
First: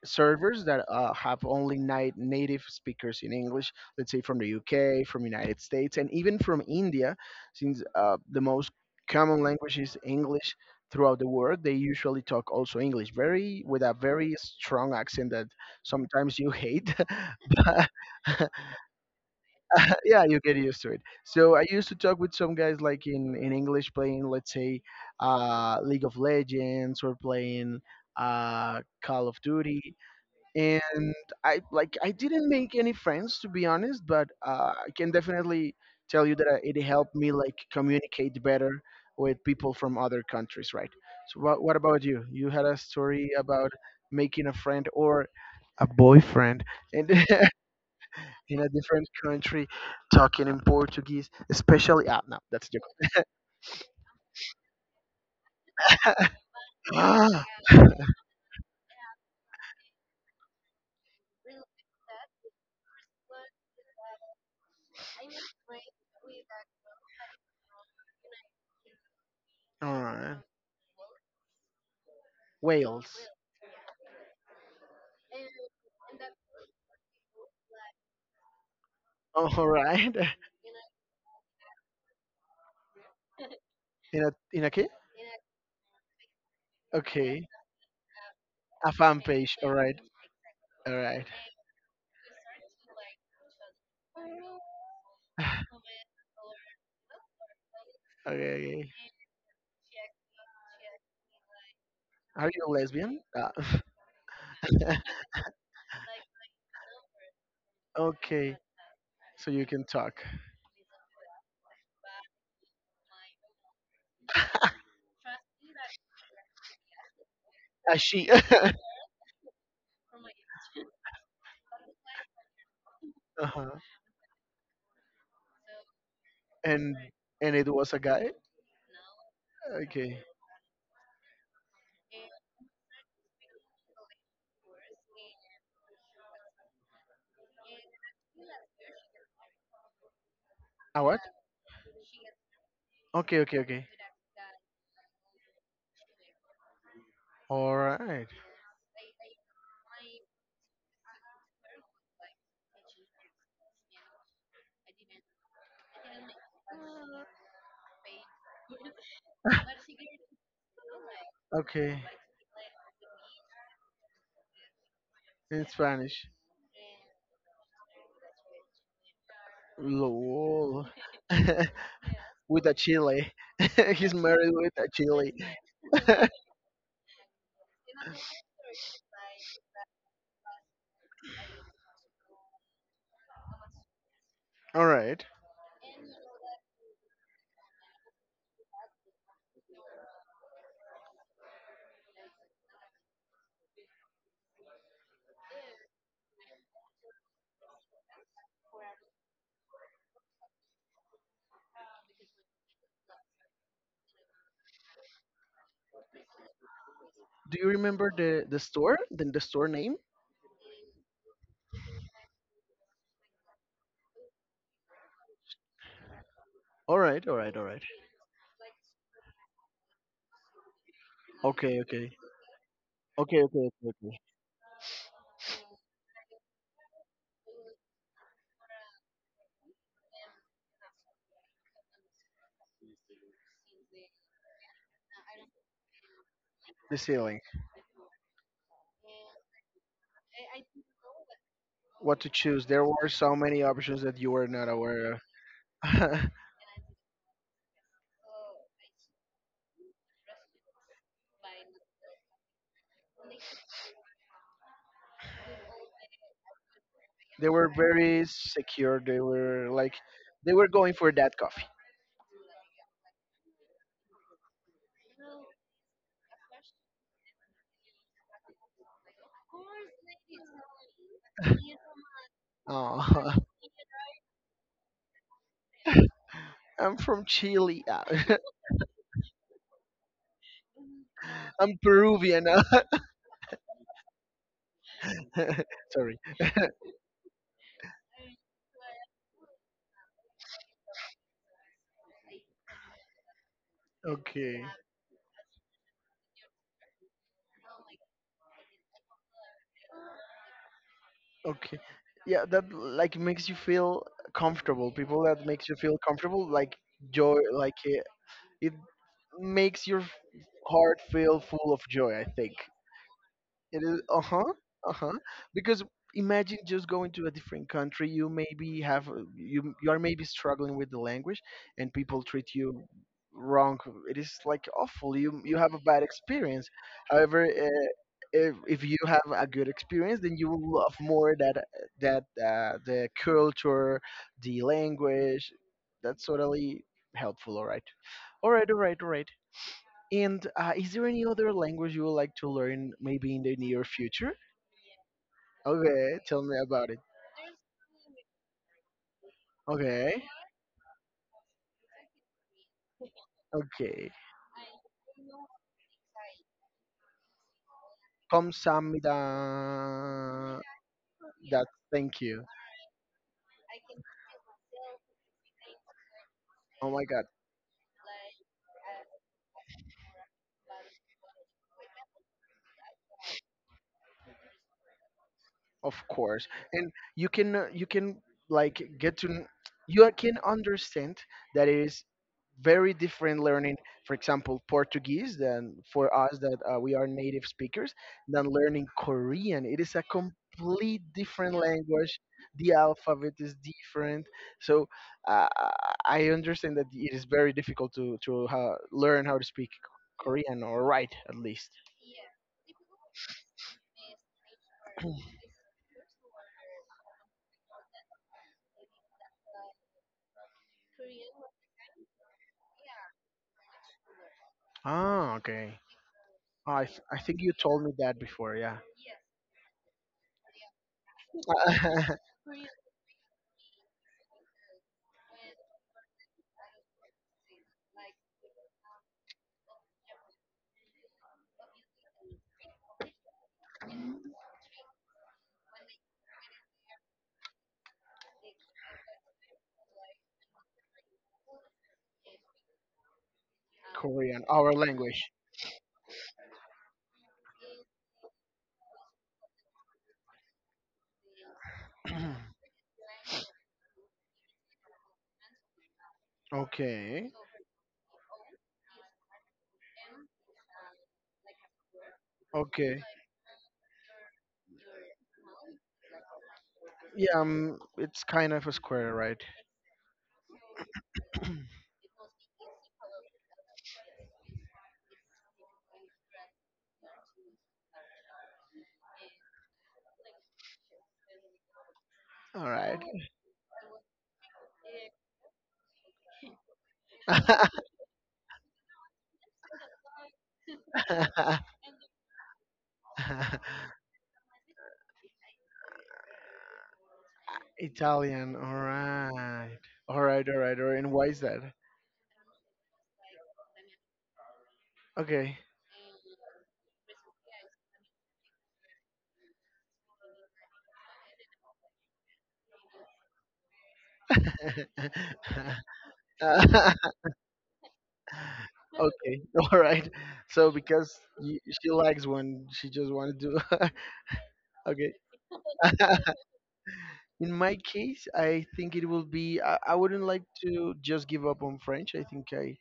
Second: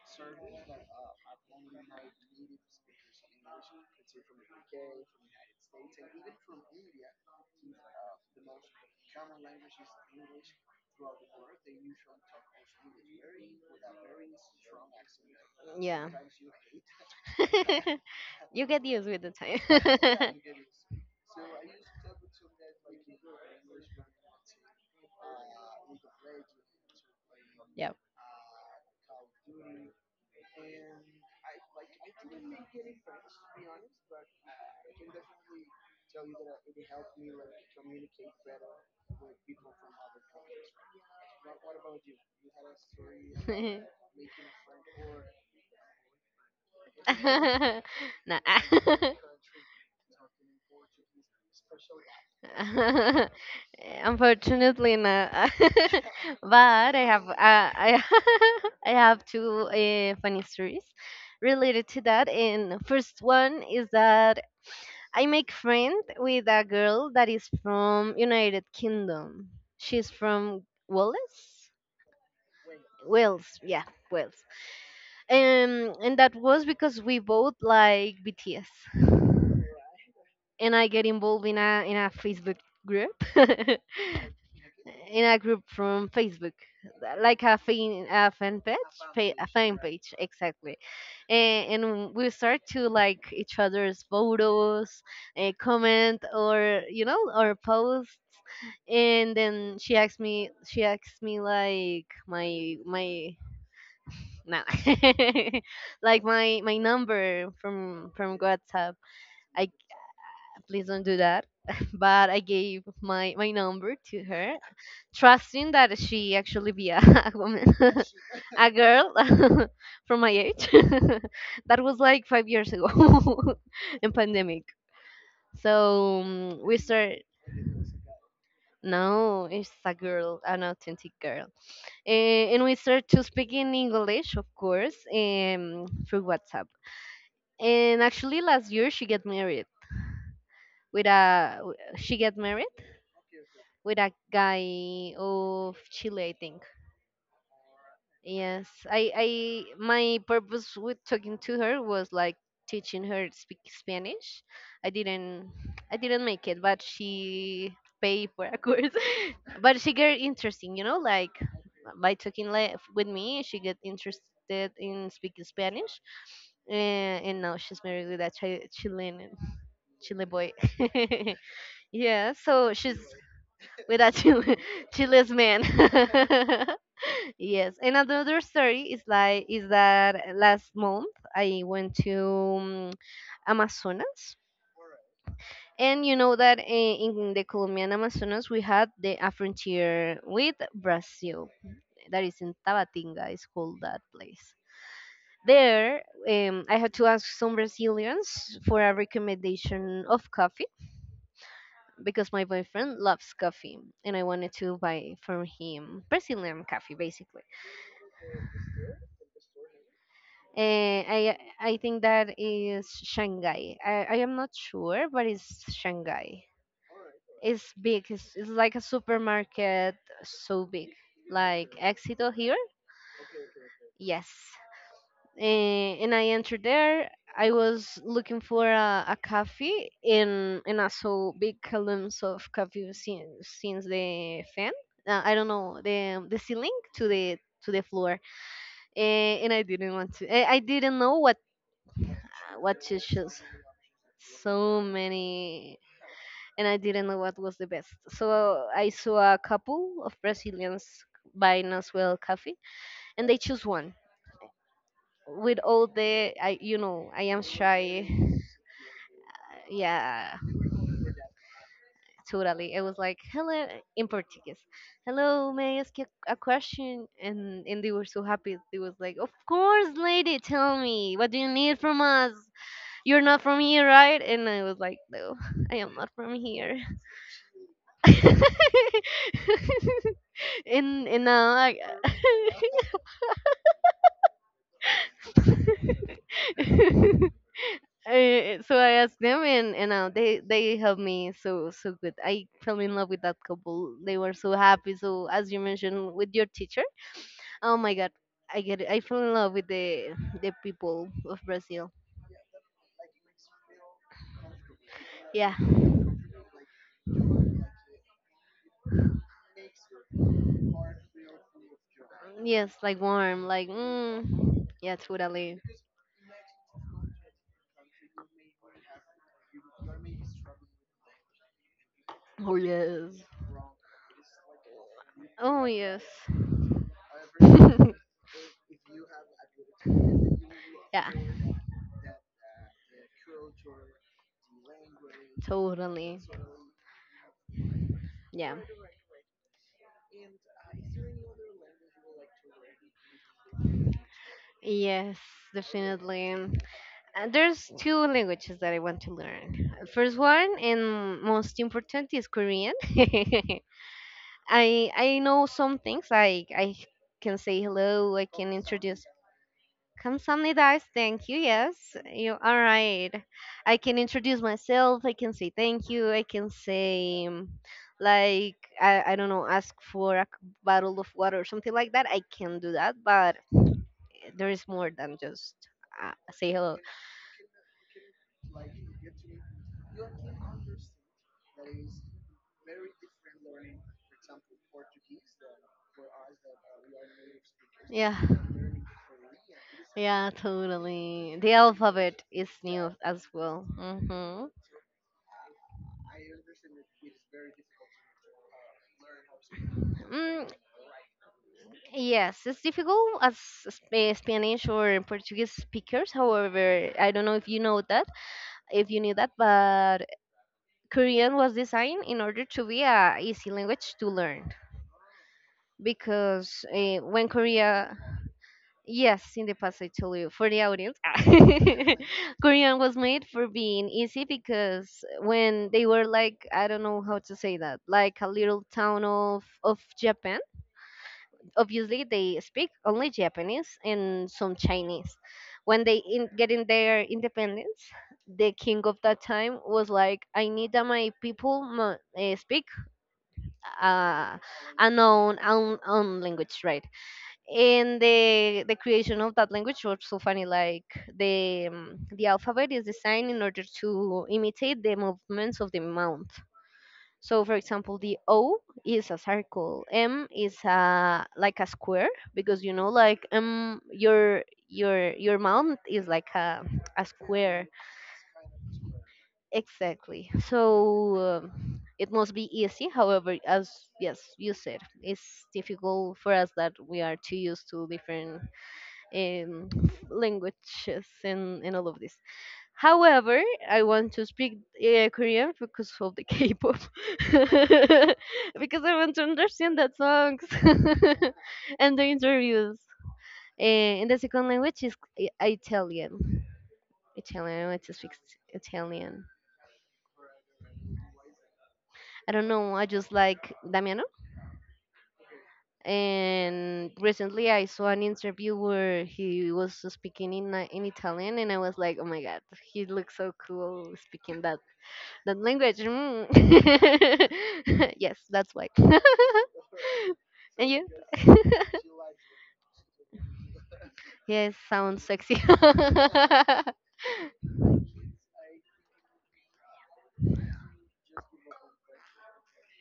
Speaker 1: servers that have only native speakers in English, let's say from the UK, from United States, and even from India, since the most common language is English throughout the world. They usually talk also English, very with a very strong accent that
Speaker 2: yeah.
Speaker 1: sometimes you hate.
Speaker 2: You get used with the time.
Speaker 1: Yeah, you get used to it. So I used to talk with some guys like in English, playing, let's say, League of Legends, or playing
Speaker 2: Yeah.
Speaker 1: Call of Duty, and I didn't make any friends, to be honest, but I can definitely tell you that it helped me like communicate better with people from other countries, right? So what about you? You had a story about making a friend or a boyfriend in
Speaker 2: Nah.
Speaker 1: in a different country, talking in Portuguese, especially. Ah, no, that's a joke.
Speaker 2: Unfortunately, not. but I I have two funny stories related to that. And first one is that I make friend with a girl that is from United Kingdom.
Speaker 1: All
Speaker 2: She's
Speaker 1: right,
Speaker 2: from Wales.
Speaker 1: Wales.
Speaker 2: Wales, yeah, Wales. And that was because we both like BTS,
Speaker 1: All right,
Speaker 2: and I get involved in a Facebook group, in
Speaker 1: in a key?
Speaker 2: a group from Facebook, like
Speaker 1: Okay.
Speaker 2: a fan
Speaker 1: A
Speaker 2: page,
Speaker 1: fan
Speaker 2: a
Speaker 1: page. All
Speaker 2: fan
Speaker 1: right.
Speaker 2: page, exactly.
Speaker 1: All right.
Speaker 2: And we start to like each other's photos, comment, or or post.
Speaker 1: Okay. Okay.
Speaker 2: And then she asked me like
Speaker 1: Are you a
Speaker 2: my
Speaker 1: lesbian?
Speaker 2: my
Speaker 1: Ah.
Speaker 2: nah like my number from
Speaker 1: Okay.
Speaker 2: WhatsApp.
Speaker 1: So you
Speaker 2: I
Speaker 1: can talk.
Speaker 2: please don't do that. But I gave my number to her, trusting that she actually be a a woman
Speaker 1: A she.
Speaker 2: a
Speaker 1: Uh-huh.
Speaker 2: girl from my age. That was like 5 years ago in pandemic. So we
Speaker 1: And
Speaker 2: start.
Speaker 1: and it was a guy.
Speaker 2: No, it's a
Speaker 1: Okay.
Speaker 2: girl, an authentic girl. Eh, and we started to speak in English, of course, through WhatsApp. And actually, last year she get married
Speaker 1: A
Speaker 2: with
Speaker 1: what?
Speaker 2: a w- she get married
Speaker 1: Okay. Okay. Okay.
Speaker 2: with a guy of Chile, I think.
Speaker 1: All right.
Speaker 2: Yes, I my purpose with talking to her was like teaching her to speak Spanish. I didn't I didn't make it, but she paid for a course. But she get interesting, you know, like
Speaker 1: Okay.
Speaker 2: by talking li- with me, she get interested in speaking
Speaker 1: In
Speaker 2: Spanish,
Speaker 1: Spanish.
Speaker 2: and now she's married with a chi- Chilean Chile boy.
Speaker 1: Lol.
Speaker 2: Yeah,
Speaker 1: With
Speaker 2: so
Speaker 1: a
Speaker 2: she's
Speaker 1: chili.
Speaker 2: with a
Speaker 1: He's married
Speaker 2: Chile,
Speaker 1: with a
Speaker 2: Chile's
Speaker 1: chili.
Speaker 2: man. Yes, and another story is like is that last month I went to Amazonas.
Speaker 1: All right.
Speaker 2: And you know that eh, in the Colombian Amazonas we had the a frontier with Brazil. That is in Tabatinga, is called that place. There, I had to ask some Brazilians for a recommendation of coffee because my boyfriend loves coffee and I wanted to buy from him Brazilian coffee, basically.
Speaker 1: Do you remember the store? The store name?
Speaker 2: I think that is Shanghai. I am not sure, but it's Shanghai.
Speaker 1: All right, all right, all
Speaker 2: It's
Speaker 1: right.
Speaker 2: big. It's like a supermarket, so big, like
Speaker 1: Okay, okay,
Speaker 2: Exito here.
Speaker 1: okay, okay, okay. Okay.
Speaker 2: Yes. Eh, and I entered there. I was looking for a cafe, and I saw big columns of coffee since the fan. I don't know, the ceiling
Speaker 1: The ceiling.
Speaker 2: to the floor. Eh, and I didn't want to. I didn't know
Speaker 1: What to choose?
Speaker 2: what
Speaker 1: There
Speaker 2: to
Speaker 1: were so
Speaker 2: choose.
Speaker 1: many options that you were not
Speaker 2: So
Speaker 1: aware
Speaker 2: many,
Speaker 1: of.
Speaker 2: and I didn't know what was the best. So I saw a couple of Brazilians buying as well coffee, and they choose one. With all the, I you know, I am
Speaker 1: They were
Speaker 2: shy.
Speaker 1: very secure. They were like,
Speaker 2: Yeah,
Speaker 1: they were going for that coffee.
Speaker 2: totally. It was like, hello, in Portuguese. Hello, may I ask you a question? And they were so happy. They was like, of course, lady, tell me, what do you need from us?
Speaker 1: Oh,
Speaker 2: You're not from here, right? And I was like, no, I am not from here.
Speaker 1: I'm from Chile. Ah,
Speaker 2: And now
Speaker 1: I'm Peruvian. Ah. Sorry.
Speaker 2: I. So I asked them, and they helped me so so good. I fell in love with that couple. They were so
Speaker 1: Okay.
Speaker 2: happy. So as you mentioned with your teacher, oh my God, I get it. I fell in love with the people of
Speaker 1: Okay.
Speaker 2: Brazil.
Speaker 1: Yeah, that like makes you feel comfortable. People that
Speaker 2: Yeah,
Speaker 1: makes you feel comfortable, like joy, like, it makes your heart feel full of joy, I think.
Speaker 2: yes, like warm, like
Speaker 1: It is,
Speaker 2: mm,
Speaker 1: uh
Speaker 2: yeah,
Speaker 1: huh
Speaker 2: totally.
Speaker 1: because imagine just going to a different country. You maybe have you are maybe struggling with the language, and people treat
Speaker 2: Oh
Speaker 1: you
Speaker 2: yes.
Speaker 1: wrong. It is like awful. You
Speaker 2: Oh
Speaker 1: have a bad
Speaker 2: yes.
Speaker 1: experience. However. Uh, if, if, you have a good experience, then you will love
Speaker 2: Yeah,
Speaker 1: more that, the culture, the language.
Speaker 2: totally.
Speaker 1: That's totally helpful. All right. All
Speaker 2: Yeah.
Speaker 1: right. All right. All right. And is there any other language you would like to learn, maybe in the near future?
Speaker 2: Yes,
Speaker 1: Okay,
Speaker 2: definitely.
Speaker 1: tell me about it.
Speaker 2: There's two languages that I want to learn. First
Speaker 1: Okay,
Speaker 2: one and most important is Korean.
Speaker 1: okay.
Speaker 2: I know some things like I can say hello, I can introduce
Speaker 1: Kamsahamnida.
Speaker 2: Kamsahamnidas. Thank you.
Speaker 1: That
Speaker 2: Yes,
Speaker 1: Thank
Speaker 2: you
Speaker 1: you.
Speaker 2: all right. I can introduce myself. I can say thank you. I can
Speaker 1: Oh my.
Speaker 2: say like I don't know, ask for a c- bottle of water or something like that. I can do that, but there is more than just
Speaker 1: Of course.
Speaker 2: say hello.
Speaker 1: And you can like get to kn- you can understand that it is very different learning, for example, Portuguese, than for us, that we are native speakers,
Speaker 2: Yeah.
Speaker 1: than learning Korean. It is a
Speaker 2: Yeah,
Speaker 1: complete
Speaker 2: totally. The
Speaker 1: different language.
Speaker 2: alphabet is
Speaker 1: The
Speaker 2: new as
Speaker 1: alphabet is
Speaker 2: well.
Speaker 1: different,
Speaker 2: Mm-hmm.
Speaker 1: so uh, I understand that it is very difficult to learn how to speak
Speaker 2: Mm,
Speaker 1: Korean, or write, at least.
Speaker 2: yes, it's difficult as Sp- eh, Spanish or Portuguese speakers. However, I don't know if you know that, if you knew that, but Korean was designed in order to be a easy language to learn
Speaker 1: Ah, okay.
Speaker 2: because
Speaker 1: Oh, I
Speaker 2: when
Speaker 1: think you told me
Speaker 2: Korea,
Speaker 1: that before, yeah.
Speaker 2: yes, in the past I told you for the audience, Korean was made for being easy because when they were like I don't know how to say that, like a little town of Japan, obviously they speak only Japanese and some Chinese. When they in, getting their independence, the king of that time was like, "I need that my people mu- eh, speak uh,
Speaker 1: Korean, our
Speaker 2: a
Speaker 1: language.
Speaker 2: known own, own language, right?" And the creation of that language was so funny. Like the alphabet is designed in order to imitate the movements of the mouth.
Speaker 1: Okay,
Speaker 2: So for example, the O is a circle, M is a like a square because you know
Speaker 1: okay.
Speaker 2: like your mount is like a
Speaker 1: Yeah,
Speaker 2: square.
Speaker 1: it's kind of a square, right?
Speaker 2: Exactly. So it must be easy. However, as yes, you said, it's difficult for us that we are too used to different um, languages and all of this.
Speaker 1: All right.
Speaker 2: However, I want to speak Korean because of the K-pop, because I want to understand that songs and the interviews. Eh, and the second language is I- Italian. Italian, I want to speak
Speaker 1: Italian, all
Speaker 2: Italian.
Speaker 1: right. All right, all right, all right. And why is that?
Speaker 2: I don't know. I just like Damiano.
Speaker 1: Okay.
Speaker 2: And recently, I saw an interview where he was speaking in Italian, and I was like, "Oh my God, he looks so cool speaking the
Speaker 1: Okay,
Speaker 2: language." Mm. Yes, that's why.
Speaker 1: all right. So
Speaker 2: And you?
Speaker 1: because y she likes one, she just wanted to.
Speaker 2: Yes, sounds
Speaker 1: Okay.
Speaker 2: sexy.
Speaker 1: In my case, I think it will be. I wouldn't like to just give up on French. I think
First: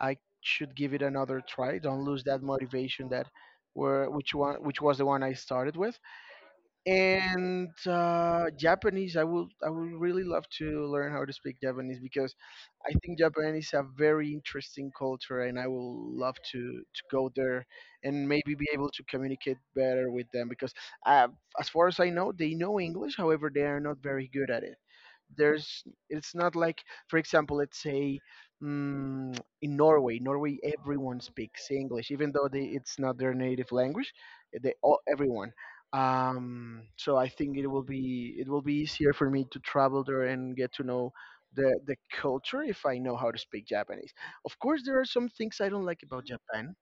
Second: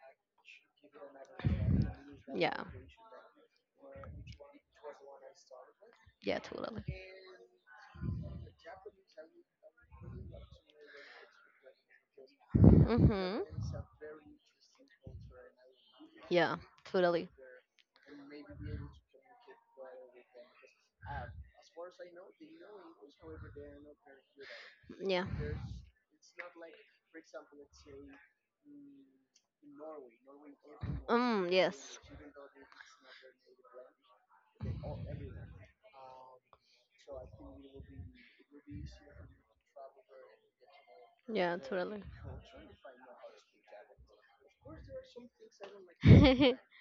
Speaker 1: I should give it another try. Don't lose that
Speaker 2: Yeah,
Speaker 1: motivation that were which was the one I started with.
Speaker 2: yeah, totally.
Speaker 1: And Japanese. I would really love to learn how to speak Japanese, because I think
Speaker 2: Mm-hmm.
Speaker 1: Japan is a very interesting culture, and I will love
Speaker 2: Yeah,
Speaker 1: to
Speaker 2: totally.
Speaker 1: go there and maybe be able to communicate better with them, because uh, as far as I know, they know English. However, they are not very good at it.
Speaker 2: Yeah.
Speaker 1: There's It's not like, for example, let's say. In Norway, everyone
Speaker 2: Mm,
Speaker 1: speaks
Speaker 2: yes.
Speaker 1: English, even though, it's not their native language. Everyone. So I think it will be easier for me to travel there and get to know
Speaker 2: Yeah,
Speaker 1: the
Speaker 2: totally.
Speaker 1: culture, if I know how to speak Japanese. Of course, there are some things I don't like about Japan.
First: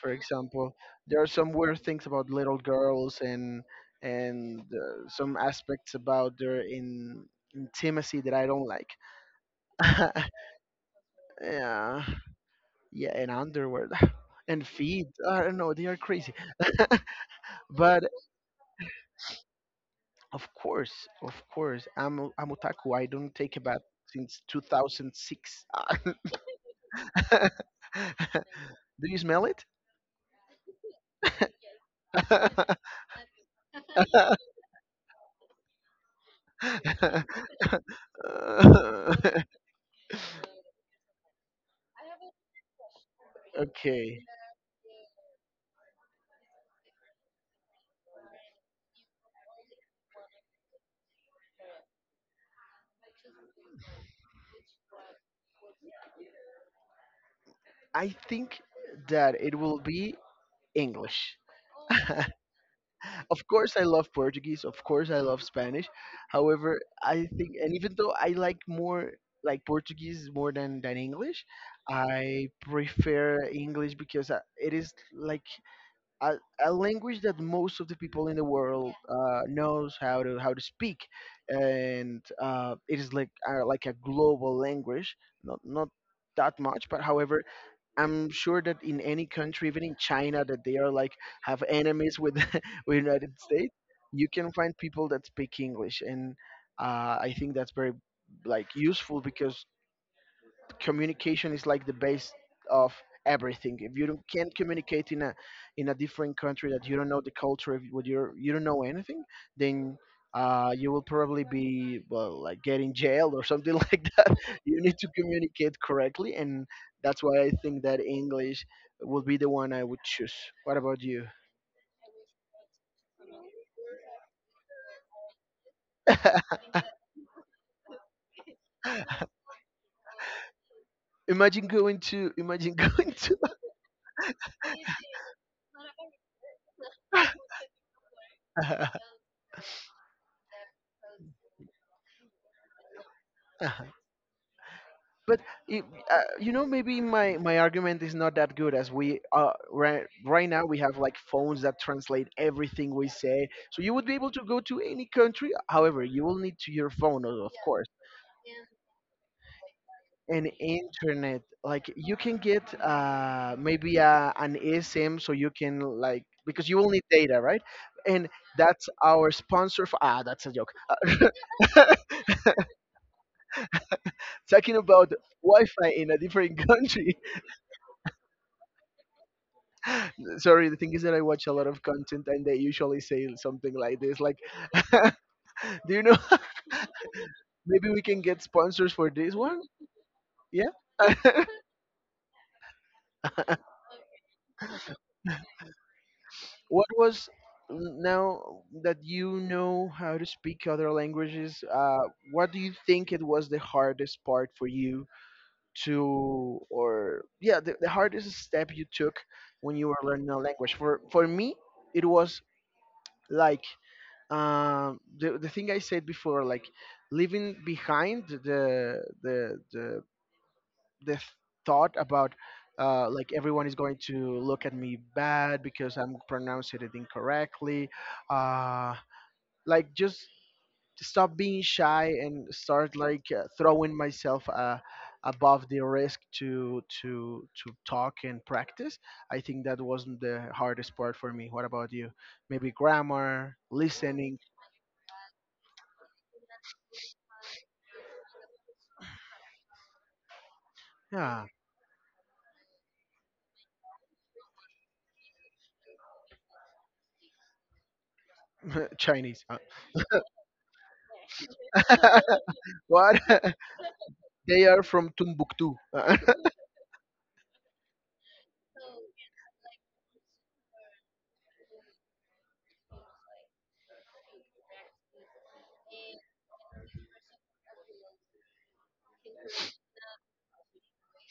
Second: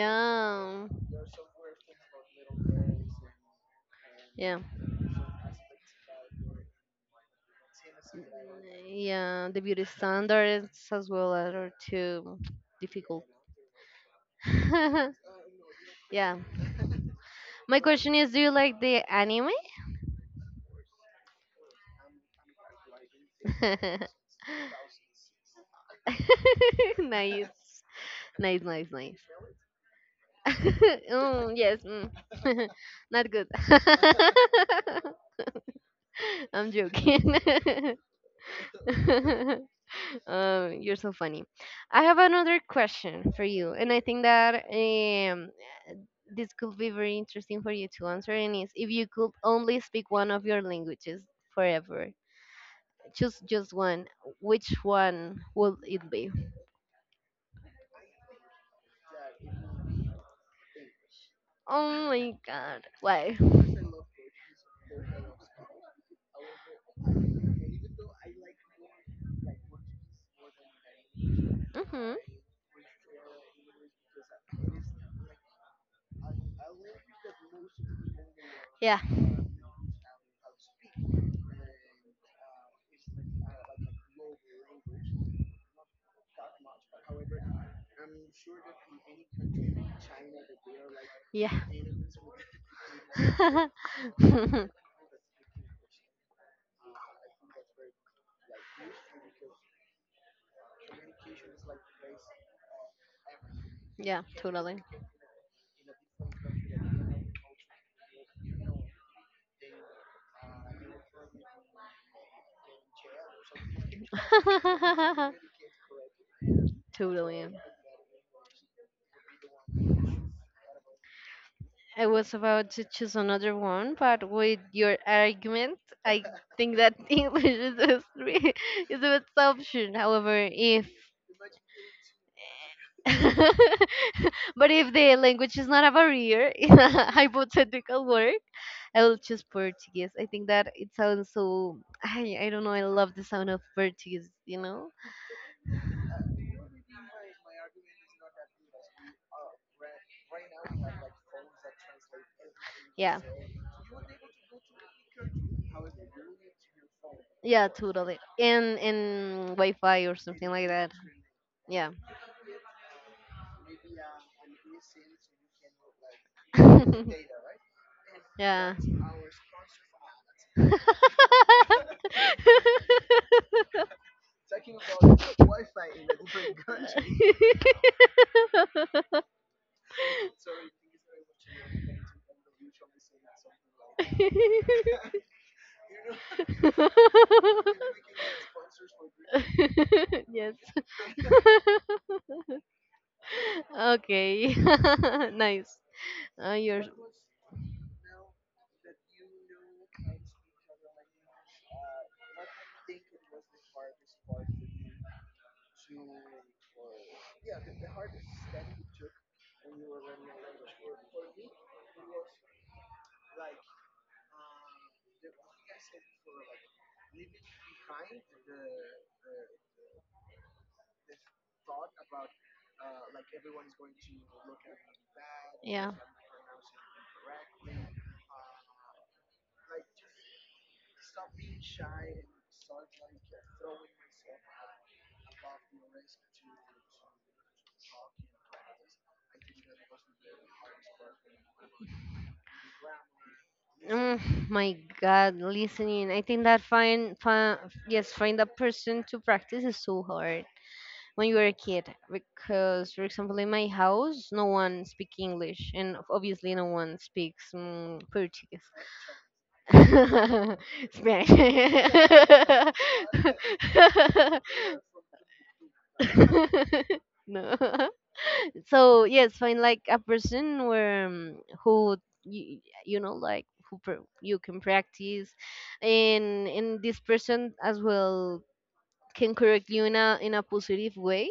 Speaker 1: For example, there are some weird things about little girls, and
Speaker 2: Yeah.
Speaker 1: some aspects about their in intimacy, that I don't like.
Speaker 2: Yeah, the beauty standards as well are
Speaker 1: Yeah,
Speaker 2: too
Speaker 1: yeah,
Speaker 2: difficult.
Speaker 1: and underwear and feet, I don't know, they are crazy.
Speaker 2: Yeah. My
Speaker 1: But
Speaker 2: question is do you like the anime?
Speaker 1: of course, of course. I'm otaku. I don't take a bath since 2006.
Speaker 2: Nice. Nice, nice,
Speaker 1: Do
Speaker 2: nice.
Speaker 1: you smell it?
Speaker 2: Mm, yes. Mm. Not good. I'm joking. You're so funny. I have another question for you, and I
Speaker 1: Okay.
Speaker 2: think that this could be very interesting for you to answer. And is if you could only speak one of your languages forever, choose just one. Which one would it be?
Speaker 1: I think that it will be English.
Speaker 2: Oh my God! Why?
Speaker 1: Of course, I love Portuguese. Of course, I love Spanish. However, I think, and even though I like more, like Portuguese more than English,
Speaker 2: Mm-hmm.
Speaker 1: I prefer English, because it is like a, a language that most of the people in the world
Speaker 2: Yeah.
Speaker 1: knows how to speak, and it is like, like a global language, not that much, but however, I'm sure that in any country, even in China, that they are like
Speaker 2: Yeah.
Speaker 1: have enemies with with United States, you can find people that speak English. And I think that's very like useful, because communication is like the base of everything. If you don't,
Speaker 2: Yeah,
Speaker 1: can't
Speaker 2: totally.
Speaker 1: communicate in a different country that you don't know the culture, if you don't know anything, then you will probably be well like getting jailed or something like that. You need to communicate correctly, and that's why
Speaker 2: Totally.
Speaker 1: I think that English will be the one I would choose. What about you?
Speaker 2: I was about to choose another one, but with your argument, I think that English is the, three- is the best option. However, if
Speaker 1: Imagine going to,
Speaker 2: but if the language is not a barrier in a hypothetical world,
Speaker 1: to
Speaker 2: I will choose Portuguese. I think that it sounds so. I don't know. I love the sound of Portuguese, you know?
Speaker 1: But if, you know, maybe my argument is not that good, as we, right now we have like phones that translate everything we
Speaker 2: Yeah.
Speaker 1: say. So you would be able to go to any country. However, you will need to your phone, of
Speaker 2: Yeah,
Speaker 1: course,
Speaker 2: totally. And Wi Fi or something
Speaker 1: and
Speaker 2: like that.
Speaker 1: internet. Like
Speaker 2: Yeah.
Speaker 1: you can get maybe an ASM, so you can, like, because you will need data, right? And
Speaker 2: Yeah.
Speaker 1: that's our sponsor for. Ah, that's a joke. Talking about Wi-Fi in a different country. Sorry, the thing is that I watch a lot of content, and they usually say something like this, like do you know? Maybe we can get sponsors for this one,
Speaker 2: Yes.
Speaker 1: yeah.
Speaker 2: Okay. Nice. You're.
Speaker 1: what was Now that you know how to speak other languages, what do you think it was the hardest part for you to or yeah the hardest step you took when you were learning a language. For me, it was like, the thing I said before, like leaving behind the thought about, like, everyone is going to look at me bad,
Speaker 2: Yeah.
Speaker 1: because I'm pronouncing it incorrectly. Uh, like, just stop being shy, and start like, throwing myself, above the risk to talk and practice. I think that wasn't the hardest part for me. What about you? Maybe grammar,
Speaker 2: Oh
Speaker 1: listening.
Speaker 2: my God, listening. I think that find yes, find a person to practice is so hard when you
Speaker 1: Yeah.
Speaker 2: were a kid. Because, for example, in my house, no one speaks English, and obviously no one speaks Portuguese.
Speaker 1: Chinese.
Speaker 2: Spanish.
Speaker 1: What? They are from Timbuktu.
Speaker 2: No. So yes, find like a person where who you, you know like who pr- you can practice, and this person as well can correct you in a positive way.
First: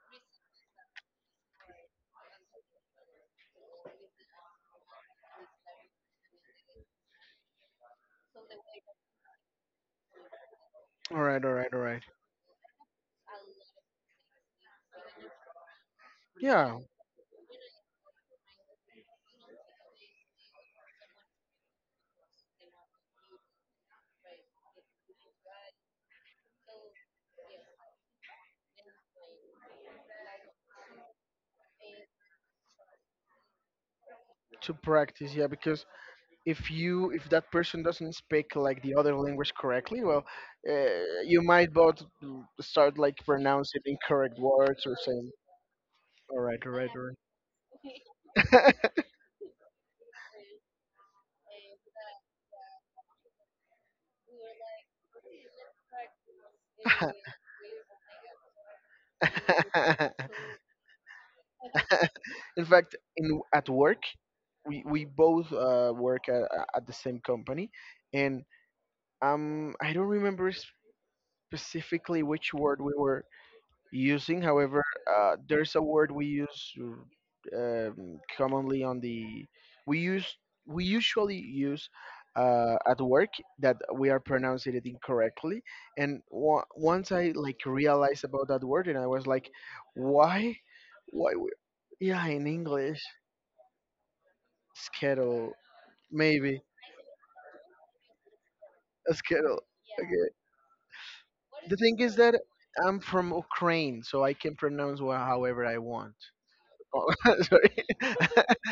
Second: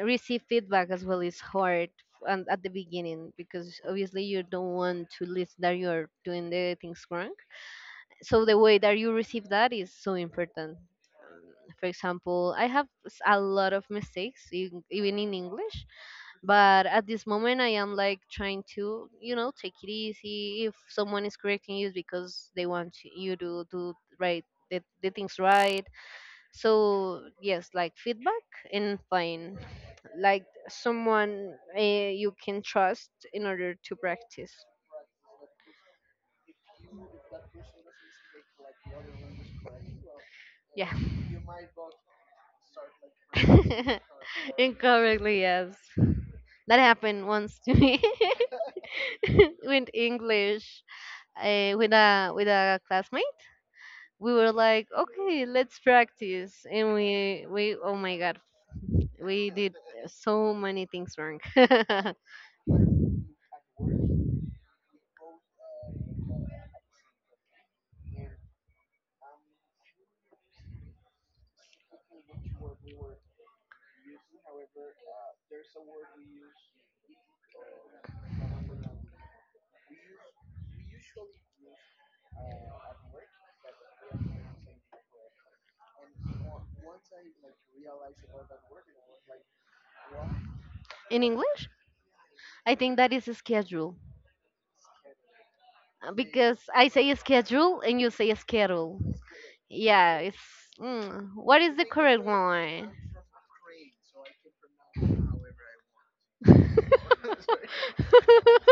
Speaker 2: Receive feedback as well is hard. And at the beginning, because obviously you don't want to list that you're doing the things wrong, so the way that you receive that is so important.
Speaker 1: All
Speaker 2: Um,
Speaker 1: right, all right, all
Speaker 2: for
Speaker 1: right.
Speaker 2: example, I have s- a lot of mistakes e- even in English,
Speaker 1: Yeah,
Speaker 2: but at this moment I am like trying to you know take it easy. If someone is correcting you, it's because they want to- you to do right the things right. So yes, like feedback and fine, like someone you can trust in order to practice.
Speaker 1: to practice. Yeah, because if that person doesn't speak like the other language correctly, well,
Speaker 2: Yeah.
Speaker 1: uh, you might both, start like pronouncing incorrect words or saying.
Speaker 2: Incorrectly, yes.
Speaker 1: All right, all
Speaker 2: That
Speaker 1: right, all right.
Speaker 2: happened once to me with English with a classmate. We were like, okay, let's practice, and we oh my God, we did so many things wrong
Speaker 1: In fact, in at work, we both work at the same company, and I don't remember specifically which word we were using. However, there's a word we use commonly on the we use we usually use, at work, that we are pronouncing it incorrectly. And once I like realized about that word, and I was like, why,
Speaker 2: in
Speaker 1: why?
Speaker 2: English.
Speaker 1: Yeah, in
Speaker 2: I think
Speaker 1: English,
Speaker 2: that is a schedule,
Speaker 1: schedule,
Speaker 2: because
Speaker 1: maybe
Speaker 2: I say schedule and you say schedule.
Speaker 1: a schedule.
Speaker 2: Yeah,
Speaker 1: Okay.
Speaker 2: it's mm, what is
Speaker 1: The
Speaker 2: the
Speaker 1: thing is
Speaker 2: correct
Speaker 1: that
Speaker 2: one?
Speaker 1: I'm from Ukraine, so I can pronounce however I want. Oh, sorry.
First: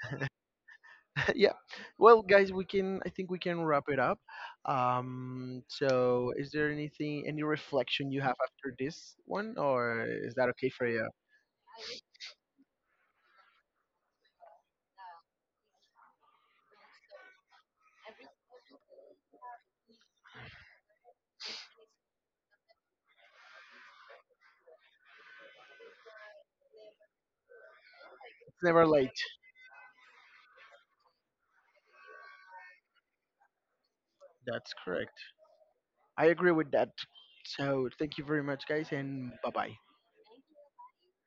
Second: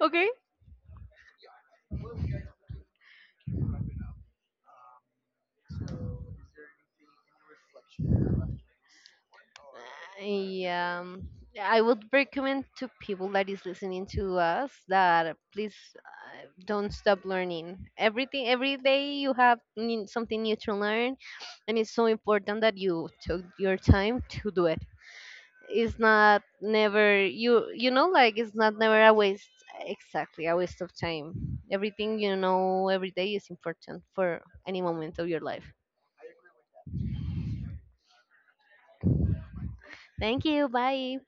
Speaker 2: Okay.
Speaker 1: Yeah. Well, guys, we can. I think we can wrap it up. So, is there anything, any reflection you have after this one, or is that okay for
Speaker 2: Yeah,
Speaker 1: you?
Speaker 2: I would recommend to people that is listening to us that please don't stop learning. Everything, every day you have n- something new to learn, and it's so important that you took your time to do it. It's not never you you know like it's
Speaker 1: It's
Speaker 2: not
Speaker 1: never
Speaker 2: never a
Speaker 1: late.
Speaker 2: waste exactly a waste of time. Everything, you know, every day is important for
Speaker 1: That's
Speaker 2: any
Speaker 1: correct.
Speaker 2: moment of your life.
Speaker 1: I agree with that. So, thank you very much, guys, and bye bye.
Speaker 2: Thank you, bye.